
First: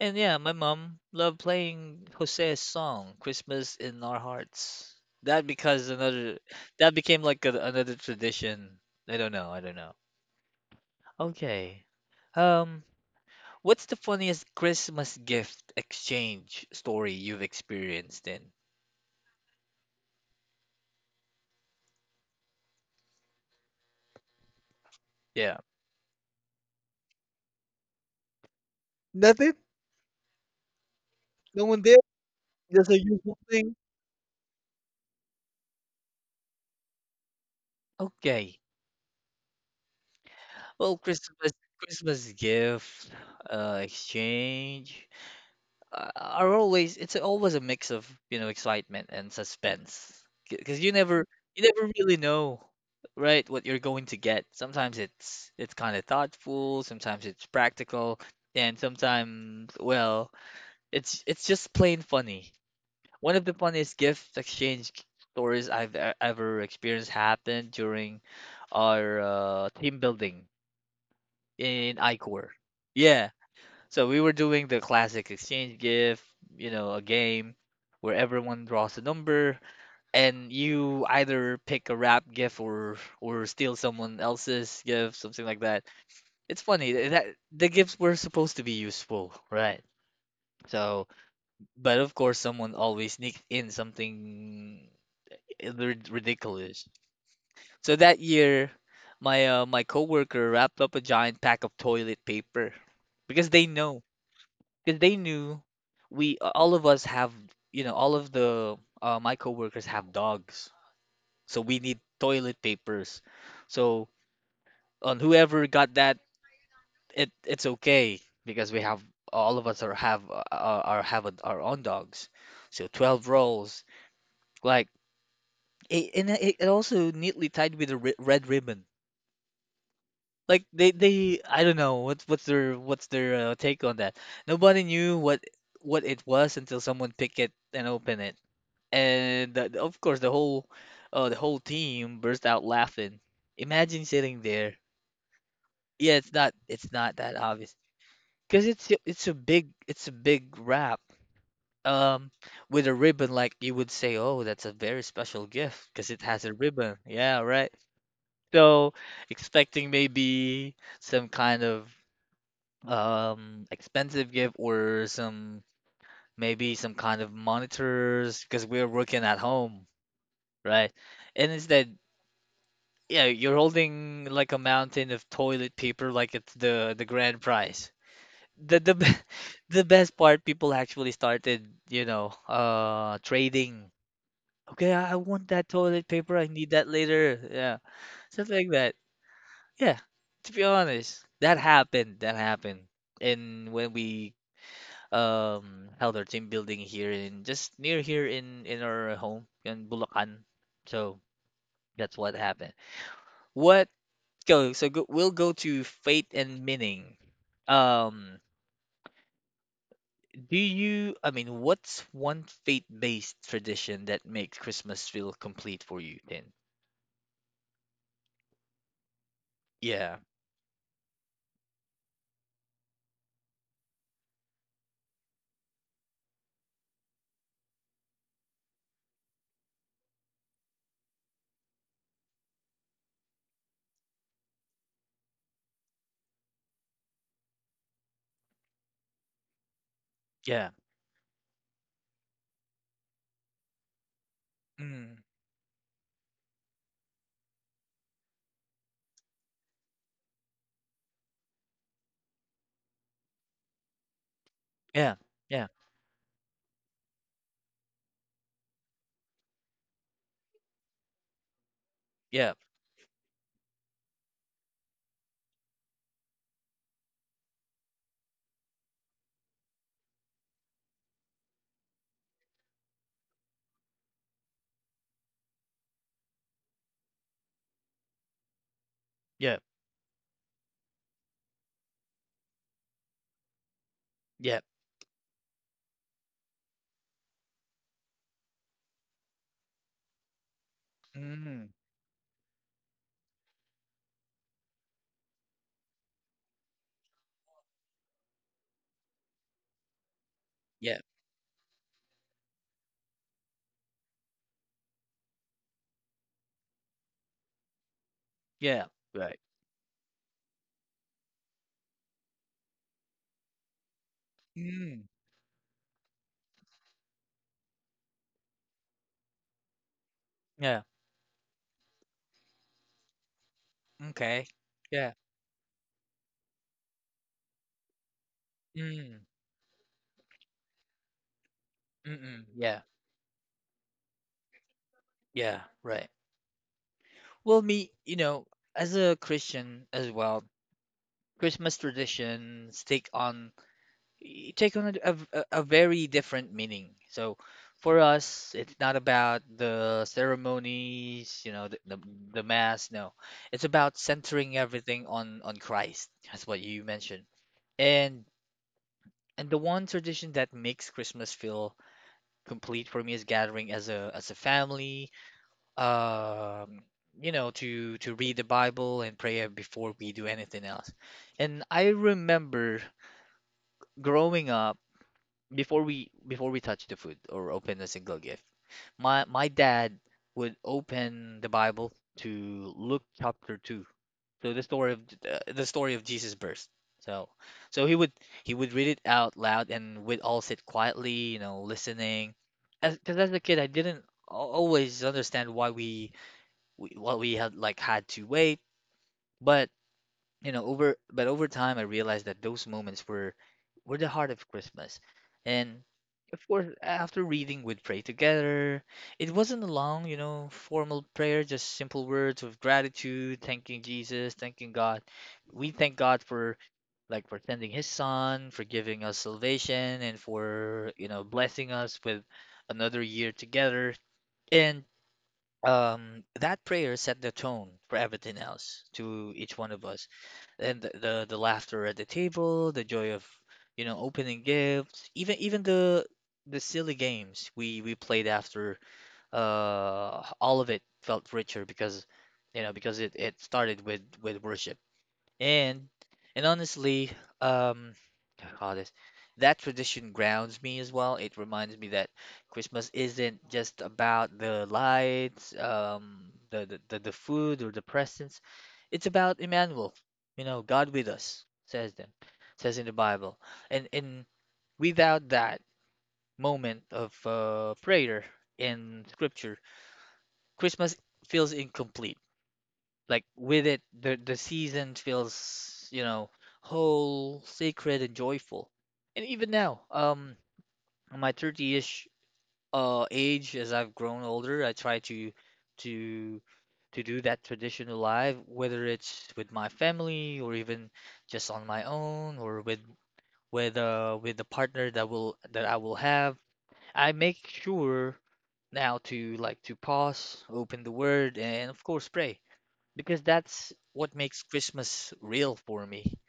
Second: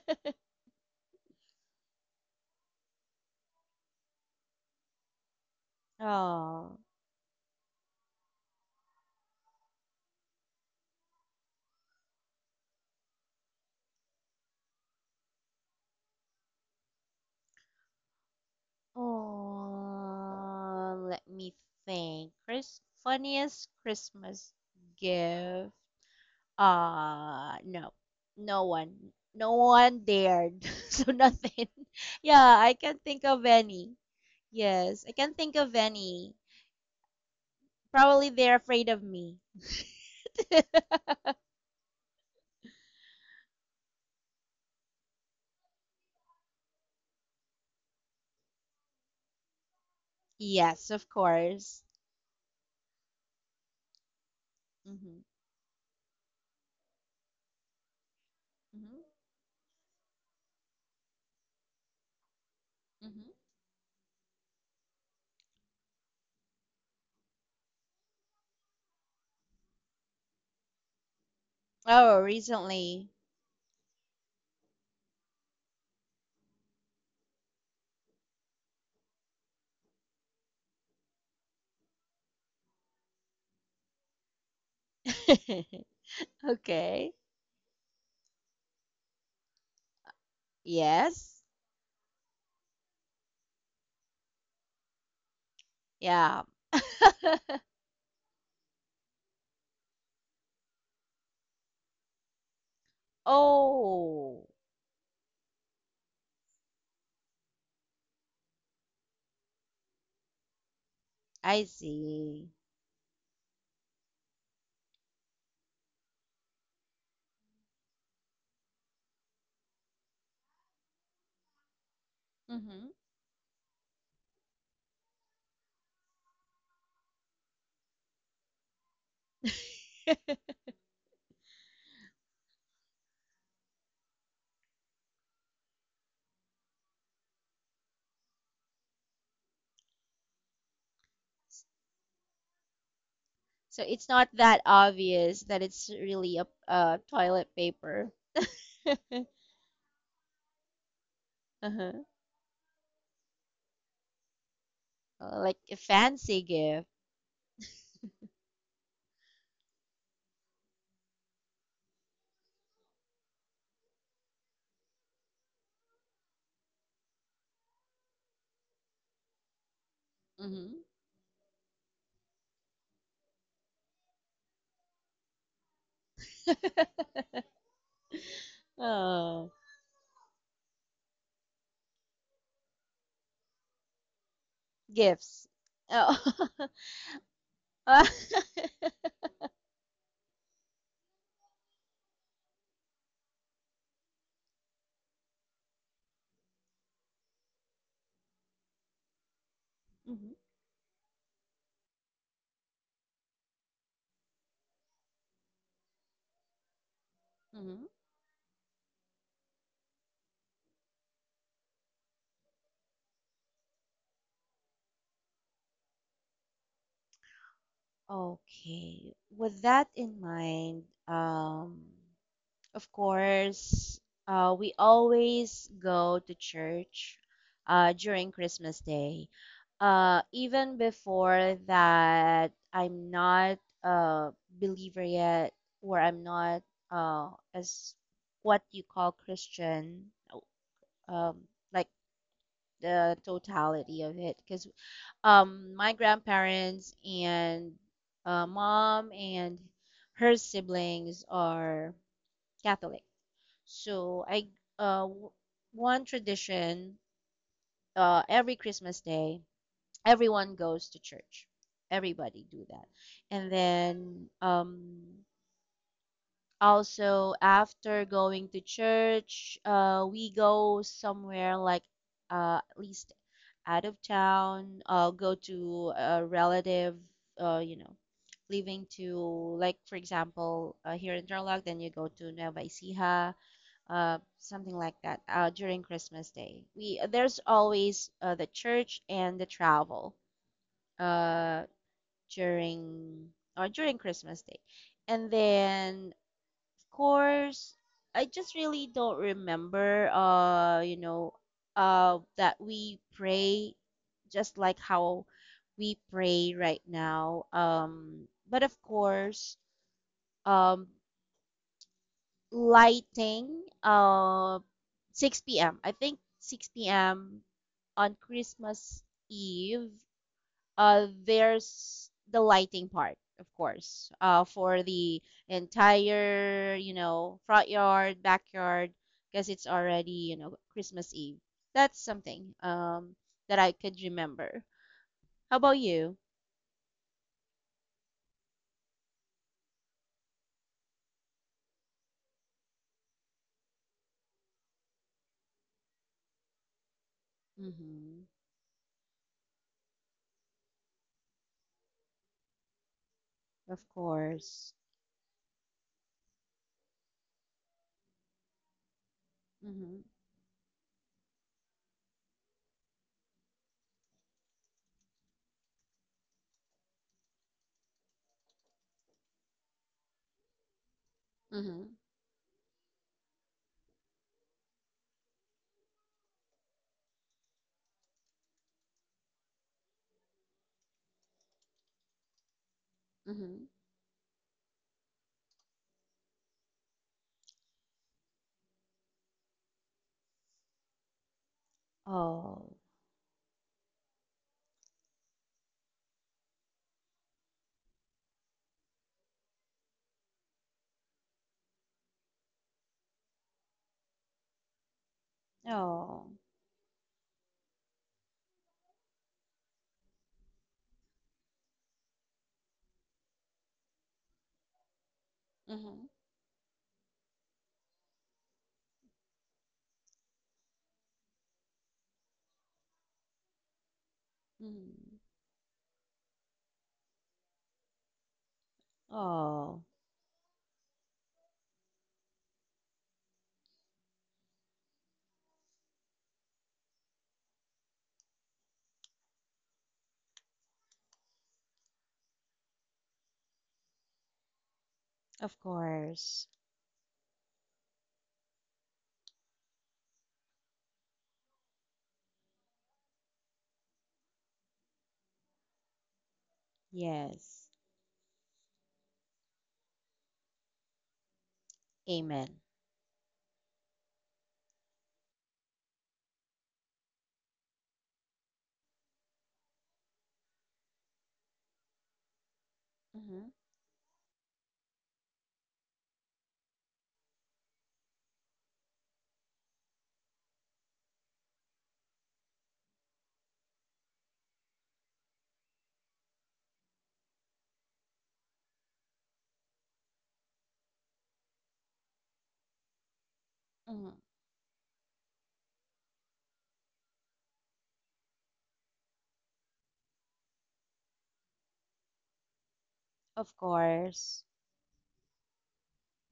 Speaker 1: And yeah, my mom loved playing Jose's song "Christmas in Our Hearts." That because another
Speaker 2: Oh,
Speaker 1: that became like another tradition. I don't know. I don't know. Okay. Um, what's the funniest Christmas gift exchange story you've experienced in?
Speaker 2: oh, let me think. Funniest Christmas
Speaker 1: Yeah.
Speaker 2: gift? No, no one, no
Speaker 1: Nothing.
Speaker 2: one dared, *laughs* so
Speaker 1: No
Speaker 2: nothing.
Speaker 1: one
Speaker 2: *laughs*
Speaker 1: did.
Speaker 2: Yeah, I
Speaker 1: That's a
Speaker 2: can't think
Speaker 1: usual
Speaker 2: of
Speaker 1: thing?
Speaker 2: any. Yes, I can't think of any. Probably they're
Speaker 1: Okay.
Speaker 2: afraid of me.
Speaker 1: Well, Christmas gift, exchange, are always it's always a mix of, you know, excitement and suspense. Because
Speaker 2: Yes,
Speaker 1: you
Speaker 2: of
Speaker 1: never you
Speaker 2: course.
Speaker 1: never really know, right, what you're going to get. Sometimes
Speaker 2: Mm-hmm.
Speaker 1: it's kind of thoughtful, sometimes it's practical, and
Speaker 2: Mm-hmm.
Speaker 1: sometimes, well, it's just plain funny.
Speaker 2: Mm-hmm.
Speaker 1: One of the funniest gift exchange stories ever experienced happened during our team building in
Speaker 2: Oh,
Speaker 1: iCore.
Speaker 2: recently.
Speaker 1: Yeah, so we were doing the classic exchange gift, you know, a game where everyone draws a number, and you either pick a wrap gift, or steal someone else's gift, something like that.
Speaker 2: *laughs*
Speaker 1: It's funny th-
Speaker 2: Okay.
Speaker 1: that the gifts were supposed to be useful, right? So,
Speaker 2: Yes.
Speaker 1: but of course, someone always sneaks in something
Speaker 2: Yeah.
Speaker 1: ridiculous. So that year, my coworker wrapped up a giant pack of toilet paper because they know
Speaker 2: Oh,
Speaker 1: because they knew we all of us have you know all of the my coworkers have dogs, so
Speaker 2: I
Speaker 1: we need
Speaker 2: see.
Speaker 1: toilet papers. So, on whoever got that, it's okay because we have all of us are have, have a, our own dogs. So,
Speaker 2: Hmm.
Speaker 1: 12 rolls like it, and it also neatly tied with a red ribbon.
Speaker 2: *laughs*
Speaker 1: Like they I don't know what's their take on that. Nobody knew what it was until someone picked it and opened it, and, of course, the whole team burst out laughing.
Speaker 2: So
Speaker 1: Imagine
Speaker 2: it's not
Speaker 1: sitting
Speaker 2: that
Speaker 1: there.
Speaker 2: obvious that it's
Speaker 1: Yeah, it's
Speaker 2: really a,
Speaker 1: not it's
Speaker 2: a
Speaker 1: not that
Speaker 2: toilet
Speaker 1: obvious
Speaker 2: paper.
Speaker 1: because it's a-
Speaker 2: *laughs*
Speaker 1: it's a big it's a big wrap
Speaker 2: Uh-huh.
Speaker 1: um with a ribbon. Like you would say, oh, that's a very special
Speaker 2: Like a
Speaker 1: gift because it
Speaker 2: fancy
Speaker 1: has a
Speaker 2: gift.
Speaker 1: ribbon. Yeah, right. So, expecting maybe some kind of expensive gift, or some maybe some kind of monitors because we're working at home,
Speaker 2: Hmm.
Speaker 1: right? And instead, yeah, you're holding like a mountain of toilet paper like it's the
Speaker 2: *laughs*
Speaker 1: grand prize. The the be-
Speaker 2: Oh,
Speaker 1: *laughs* the best part, people actually started, trading. Okay, I
Speaker 2: gifts.
Speaker 1: want that toilet
Speaker 2: Oh.
Speaker 1: paper. I need that later. Yeah, stuff like
Speaker 2: *laughs*
Speaker 1: that. Yeah, to be honest, that happened. That happened. And when we held our team building here in just near here in our home in
Speaker 2: hmm.
Speaker 1: Bulacan. So that's what happened. What go so go, we'll go to fate and meaning.
Speaker 2: Hmm.
Speaker 1: Um, I mean, what's one faith-based tradition that makes Christmas feel complete for you then?
Speaker 2: *laughs* Okay. With that
Speaker 1: Yeah,
Speaker 2: in mind, of course, we always go to church during Christmas Day. Even before that, I'm not a believer yet, or I'm not, as what you call, Christian,
Speaker 1: yeah,
Speaker 2: um, like, the totality of it. Because
Speaker 1: mm,
Speaker 2: my grandparents and mom and her siblings are Catholic. So, uh
Speaker 1: yeah,
Speaker 2: w-
Speaker 1: yeah,
Speaker 2: one tradition, every Christmas day, everyone goes to church. Everybody
Speaker 1: yeah,
Speaker 2: do that. And then, also after going to church, we go somewhere like, at least out of town, go to a relative, uh you know living to,
Speaker 1: yeah,
Speaker 2: like, for example, here in Tarlac, then you go to Nueva Ecija,
Speaker 1: yeah,
Speaker 2: something like that, during Christmas Day. We There's always the church and the travel, uh,
Speaker 1: mm,
Speaker 2: during during Christmas Day, and then of course, I just really don't remember,
Speaker 1: yeah,
Speaker 2: that we pray just like how we pray right now. But of
Speaker 1: yeah, right,
Speaker 2: course, um, lighting,
Speaker 1: mm,
Speaker 2: 6 p.m., I think 6 p.m., on Christmas Eve.
Speaker 1: yeah,
Speaker 2: There's the lighting part, of course,
Speaker 1: okay,
Speaker 2: for
Speaker 1: yeah,
Speaker 2: the entire, front yard, backyard,
Speaker 1: mm,
Speaker 2: because it's already, Christmas Eve. That's
Speaker 1: mm-mm,
Speaker 2: something,
Speaker 1: yeah.
Speaker 2: that I could remember. How
Speaker 1: Yeah,
Speaker 2: about
Speaker 1: right.
Speaker 2: you?
Speaker 1: Well, me, you know, as a Christian as well, Christmas traditions take on a very different meaning. So, for
Speaker 2: Mm-hmm.
Speaker 1: us, it's not about the ceremonies, you know, the mass. No, it's
Speaker 2: Of
Speaker 1: about centering
Speaker 2: course.
Speaker 1: everything on Christ. That's what you mentioned. And and the one
Speaker 2: Mm-hmm.
Speaker 1: tradition that makes Christmas feel complete for me is gathering as a family, um to read the Bible and pray before we do anything else. And I
Speaker 2: Mm-hmm.
Speaker 1: remember growing up, before we touch the food or open a single gift, my dad would open the Bible to Luke chapter
Speaker 2: Mm-hmm.
Speaker 1: 2, so the story of Jesus' birth. So so he would read it out loud, and we'd all sit quietly, listening,
Speaker 2: Oh.
Speaker 1: because as a kid, I didn't always understand why we had to wait. But but over time, I realized that those moments were the heart of Christmas. And
Speaker 2: Oh.
Speaker 1: of course, after reading, we'd pray together. It wasn't a long, formal prayer, just simple words of gratitude, thanking Jesus, thanking God. We thank
Speaker 2: Mm-hmm.
Speaker 1: God for sending His Son, for giving us salvation, and for blessing us with another year together. And
Speaker 2: Mm.
Speaker 1: that prayer set the tone for everything else to each one
Speaker 2: Oh,
Speaker 1: of us, and the laughter at the table, the joy of opening gifts, even the silly games we played after, all of it felt richer because you know because it started with worship.
Speaker 2: of
Speaker 1: and and
Speaker 2: course.
Speaker 1: honestly, um, I call this, that tradition grounds me as well. It reminds me that Christmas isn't just about the lights, the food
Speaker 2: Yes.
Speaker 1: or the presents. It's about Emmanuel, God with us, says them,
Speaker 2: Amen.
Speaker 1: says in the Bible. And without that moment of prayer in Scripture, Christmas feels incomplete, like
Speaker 2: Mm-hmm.
Speaker 1: with it, the season feels, whole, sacred, and joyful. And even now, on my 30-ish age, as I've grown older, I try to to do that tradition alive, whether it's with my family or even just on my own, or with with
Speaker 2: Mm-hmm.
Speaker 1: uh with the partner that I will have. I make sure now to pause, open the word, and of course pray, because
Speaker 2: Of
Speaker 1: that's what
Speaker 2: course.
Speaker 1: makes Christmas real for me.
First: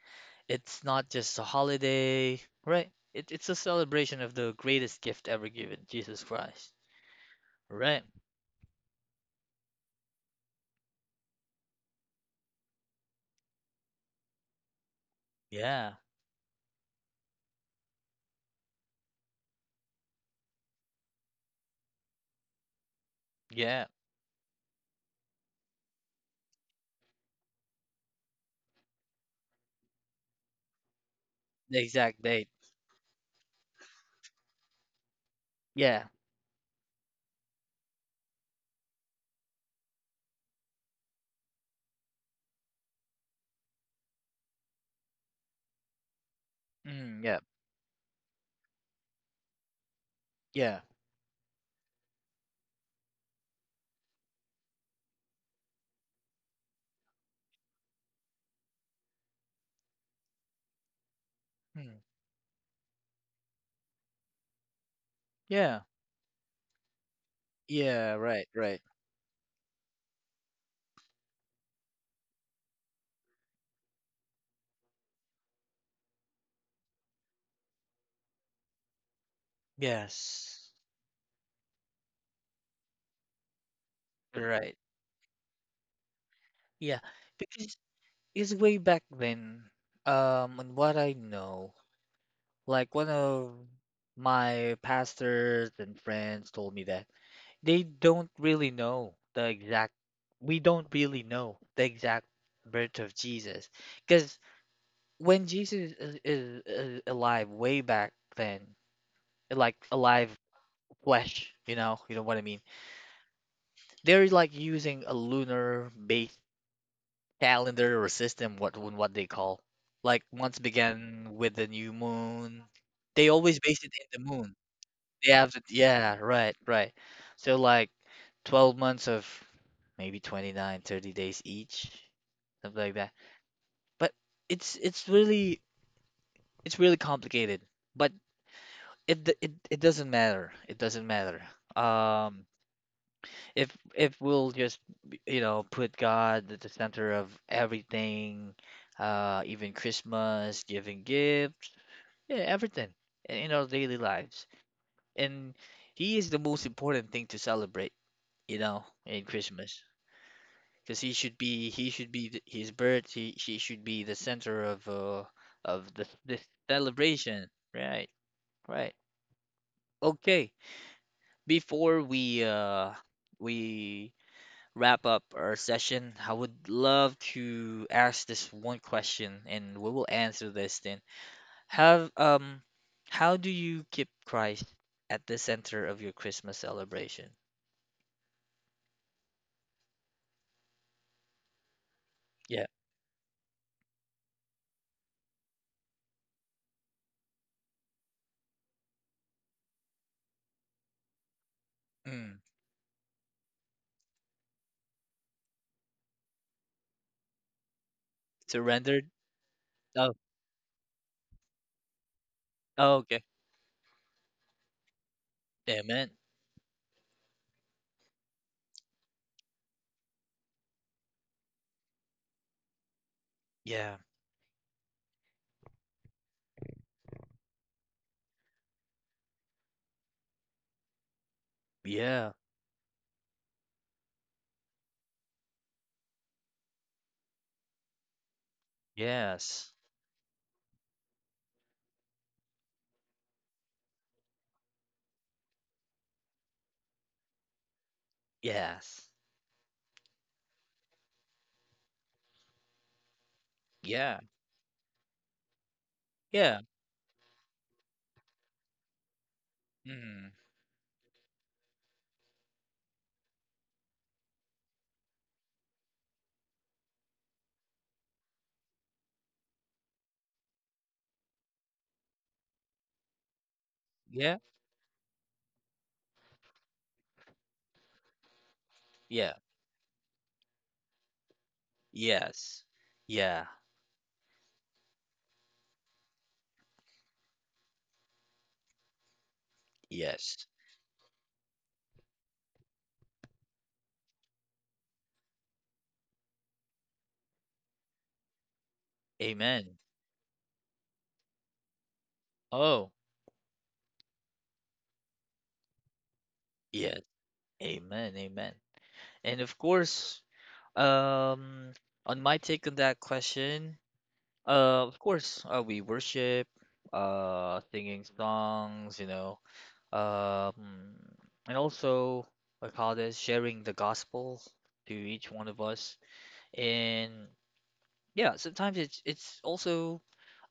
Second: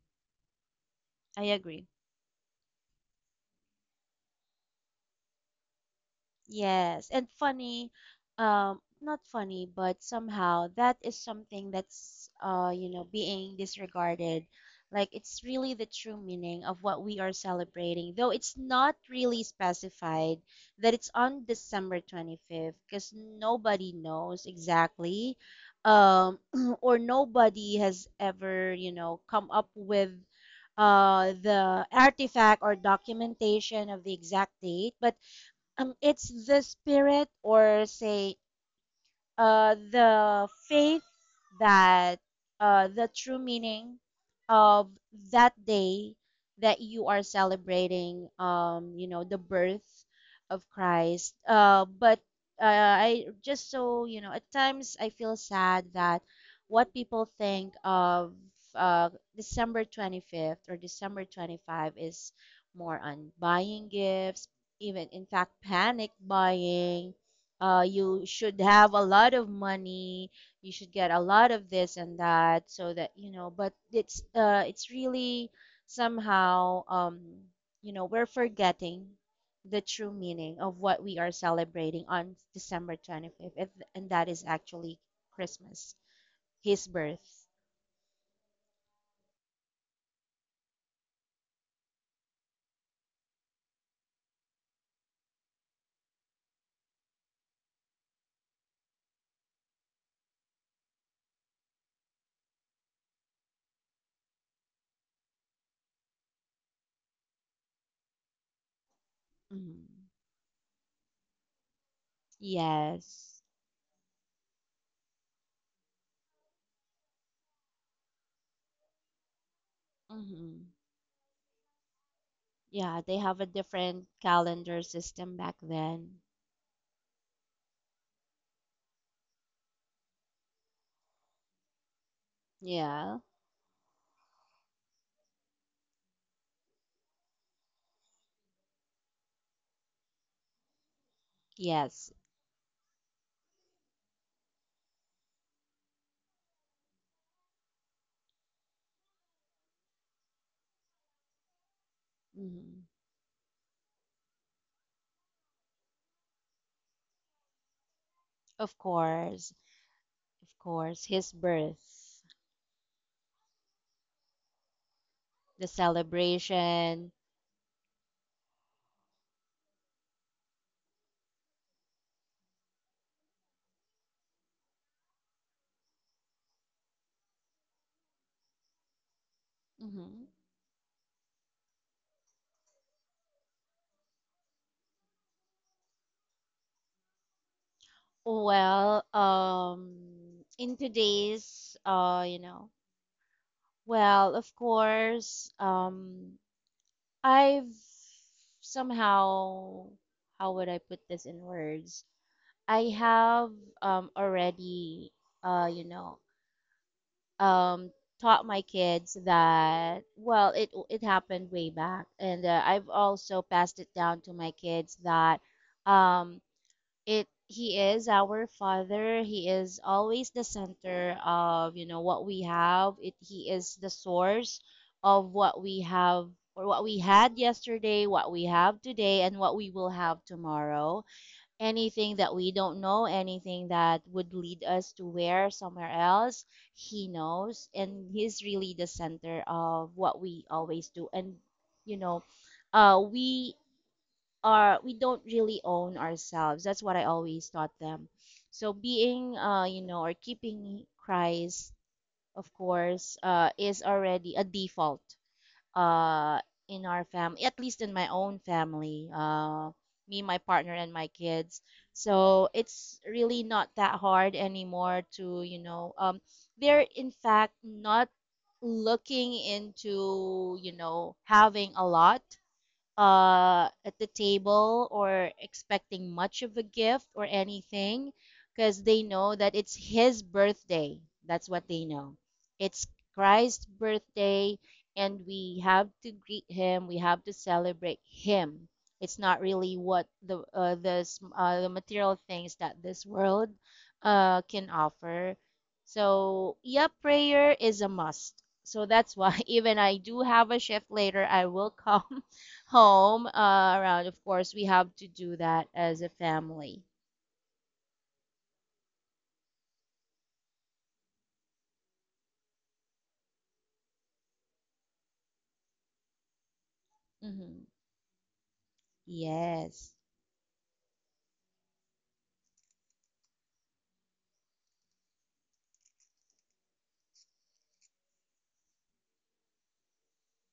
Speaker 1: It's not just a
Speaker 2: I agree.
Speaker 1: holiday, right? It's a celebration of the greatest gift ever given, Jesus Christ.
Speaker 2: Yes, and funny,
Speaker 1: Right?
Speaker 2: not funny, but somehow that is something that's, being disregarded. Like, it's really the
Speaker 1: Yeah.
Speaker 2: true meaning of what we are celebrating, though it's not really specified that it's on December 25th, because
Speaker 1: Yeah.
Speaker 2: nobody knows exactly, um, *clears throat* or nobody has ever, come up with,
Speaker 1: The
Speaker 2: the
Speaker 1: exact date.
Speaker 2: artifact or documentation of the exact date, but
Speaker 1: Yeah.
Speaker 2: it's the spirit, or say, the faith, that, the true meaning of that day that you are
Speaker 1: Mm, yeah.
Speaker 2: celebrating, the birth of
Speaker 1: Yeah.
Speaker 2: Christ. But, I just, so you know, at times I feel sad that what people think of, uh, December 25th or December 25
Speaker 1: Mm,
Speaker 2: is more on buying gifts, even, in fact,
Speaker 1: yeah.
Speaker 2: panic buying.
Speaker 1: Yeah.
Speaker 2: You
Speaker 1: Right.
Speaker 2: should
Speaker 1: Right.
Speaker 2: have a lot of money, you should get a lot of this and that so that you know, but it's, it's really somehow, we're forgetting the true meaning
Speaker 1: Yes.
Speaker 2: of what we are celebrating on December 25th, if, and that is
Speaker 1: Right.
Speaker 2: actually Christmas, his
Speaker 1: Yeah.
Speaker 2: birth.
Speaker 1: Because it's way back then. And what I know, like one of my pastors and friends told me that. They don't really know the exact, we don't really know the exact birth of Jesus. Because when Jesus is alive way back then, like
Speaker 2: Mhm.
Speaker 1: alive flesh, you know what I mean?
Speaker 2: Yes.
Speaker 1: They're like using a lunar based calendar or system, what they call. Like once
Speaker 2: Hmm.
Speaker 1: began with the new moon.
Speaker 2: Yeah, they
Speaker 1: They
Speaker 2: have a
Speaker 1: always base it in
Speaker 2: different
Speaker 1: the moon.
Speaker 2: calendar
Speaker 1: They
Speaker 2: system
Speaker 1: have
Speaker 2: back
Speaker 1: to, yeah,
Speaker 2: then.
Speaker 1: right, right. So, like, 12 months of maybe 29, 30 days each, something like that.
Speaker 2: Yeah.
Speaker 1: But it's it's really it's really complicated. But it doesn't matter. It doesn't matter.
Speaker 2: Yes.
Speaker 1: Um, if we'll just, put God at the center of everything, even Christmas, giving gifts, yeah,
Speaker 2: Mhm.
Speaker 1: everything, in our daily lives, and He is the most important thing to celebrate,
Speaker 2: Of
Speaker 1: in
Speaker 2: course,
Speaker 1: Christmas.
Speaker 2: of
Speaker 1: Because
Speaker 2: course,
Speaker 1: he
Speaker 2: his
Speaker 1: should be, he should
Speaker 2: birth,
Speaker 1: be th- his birth. He she should be the center
Speaker 2: the
Speaker 1: of the this
Speaker 2: celebration.
Speaker 1: celebration. Right, right. Okay. Before we wrap up our session, I would love to ask this one question, and we will
Speaker 2: Hmm.
Speaker 1: answer this then. Have how do you keep Christ at the center of your Christmas celebration?
Speaker 2: Well, in today's,
Speaker 1: Yeah.
Speaker 2: well, of course, I've somehow, how would I put this in words?
Speaker 1: Mm.
Speaker 2: I have already, uh, you know, um, taught my
Speaker 1: Surrendered.
Speaker 2: kids that,
Speaker 1: Oh.
Speaker 2: well, it happened way back, and I've
Speaker 1: Oh. Okay.
Speaker 2: also passed it down to my kids that,
Speaker 1: Amen.
Speaker 2: um, it he is our father, he is always the center of, what we have, it he is the
Speaker 1: Yeah.
Speaker 2: source of what we have, or what we had yesterday, what we have today, and what we will have tomorrow. Anything
Speaker 1: Yeah.
Speaker 2: that we don't know, anything that would lead us to, where somewhere else, he knows. And he's really the center
Speaker 1: Yes.
Speaker 2: of what we always do. And, you know, uh, we we don't really own ourselves. That's what I always taught them. So
Speaker 1: Yes.
Speaker 2: being, or keeping Christ, of course, is
Speaker 1: Yeah.
Speaker 2: already a default, uh,
Speaker 1: Yeah.
Speaker 2: in our family, at least in my own family, me,
Speaker 1: Mm.
Speaker 2: my partner, and my kids. So it's really not that hard anymore to, they're in fact not looking into, having a lot at the
Speaker 1: Yeah.
Speaker 2: table, or expecting much of a gift or anything, because they
Speaker 1: Yeah.
Speaker 2: know that it's his birthday. That's what they know.
Speaker 1: Yes.
Speaker 2: It's
Speaker 1: Yeah.
Speaker 2: Christ's birthday, and we have to greet him, we have to celebrate him. It's not really what
Speaker 1: Yes.
Speaker 2: the, s- the material things that this world can offer. So, yeah, prayer is a must. So that's why, *laughs*
Speaker 1: Amen.
Speaker 2: even I do have a shift later, I will *laughs* come
Speaker 1: Oh,
Speaker 2: home, around, of course, we have to do that as a family.
Speaker 1: yes. Amen. Amen. And of course, um, on my take on that question, of course, we worship,
Speaker 2: Hmm.
Speaker 1: singing songs,
Speaker 2: Yes,
Speaker 1: um, and also, I call this sharing the gospel to each one of us. And yeah, sometimes it's also,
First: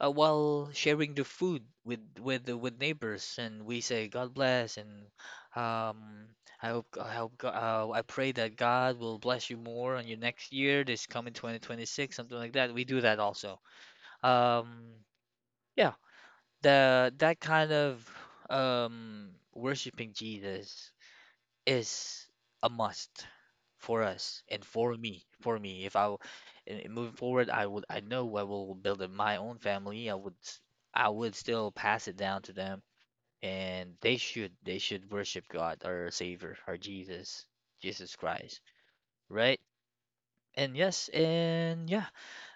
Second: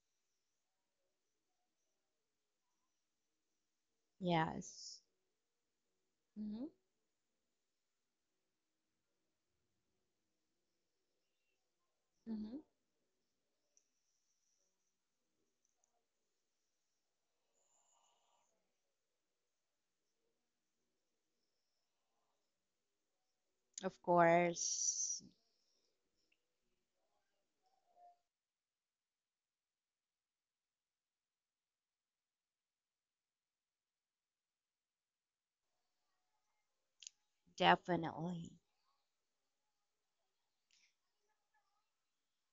Speaker 1: while sharing the food with the with neighbors, and we say God bless,
Speaker 2: yes.
Speaker 1: and um
Speaker 2: Hmm.
Speaker 1: I hope, I pray that God will bless you more on your next year, this coming 2026, something like
Speaker 2: Hmm.
Speaker 1: that we do that also. Um yeah the that kind of worshiping Jesus is a must
Speaker 2: Of
Speaker 1: for us and for me.
Speaker 2: course,
Speaker 1: For me, if I w- and moving forward, I know I will build up my own family. I would still pass it down to them, and they should worship God, our Savior, our Jesus, Jesus
Speaker 2: definitely.
Speaker 1: Christ, right? And yes, and yeah,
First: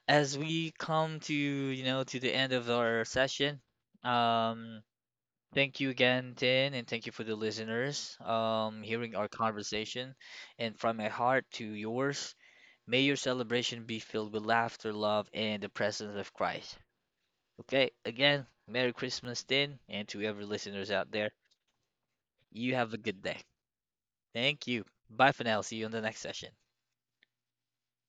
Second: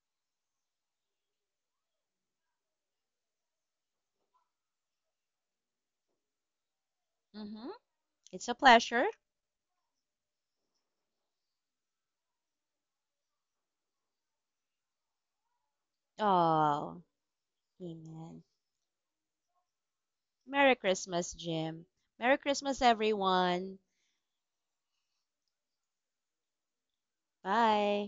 Speaker 1: as we come to you know to the end of our session. um. Thank you again, Tin, and thank you for the
Speaker 2: Hmm.
Speaker 1: listeners
Speaker 2: It's a pleasure.
Speaker 1: hearing our conversation. And from my heart to yours, may your celebration be filled with laughter, love, and the presence of Christ.
Speaker 2: Oh,
Speaker 1: Okay,
Speaker 2: amen.
Speaker 1: again, Merry Christmas, Tin, and to every
Speaker 2: Merry
Speaker 1: listeners out there,
Speaker 2: Christmas, Jim. Merry
Speaker 1: you
Speaker 2: Christmas,
Speaker 1: have a good day.
Speaker 2: everyone.
Speaker 1: Thank you. Bye for now. See you in the next session.
Speaker 2: Bye.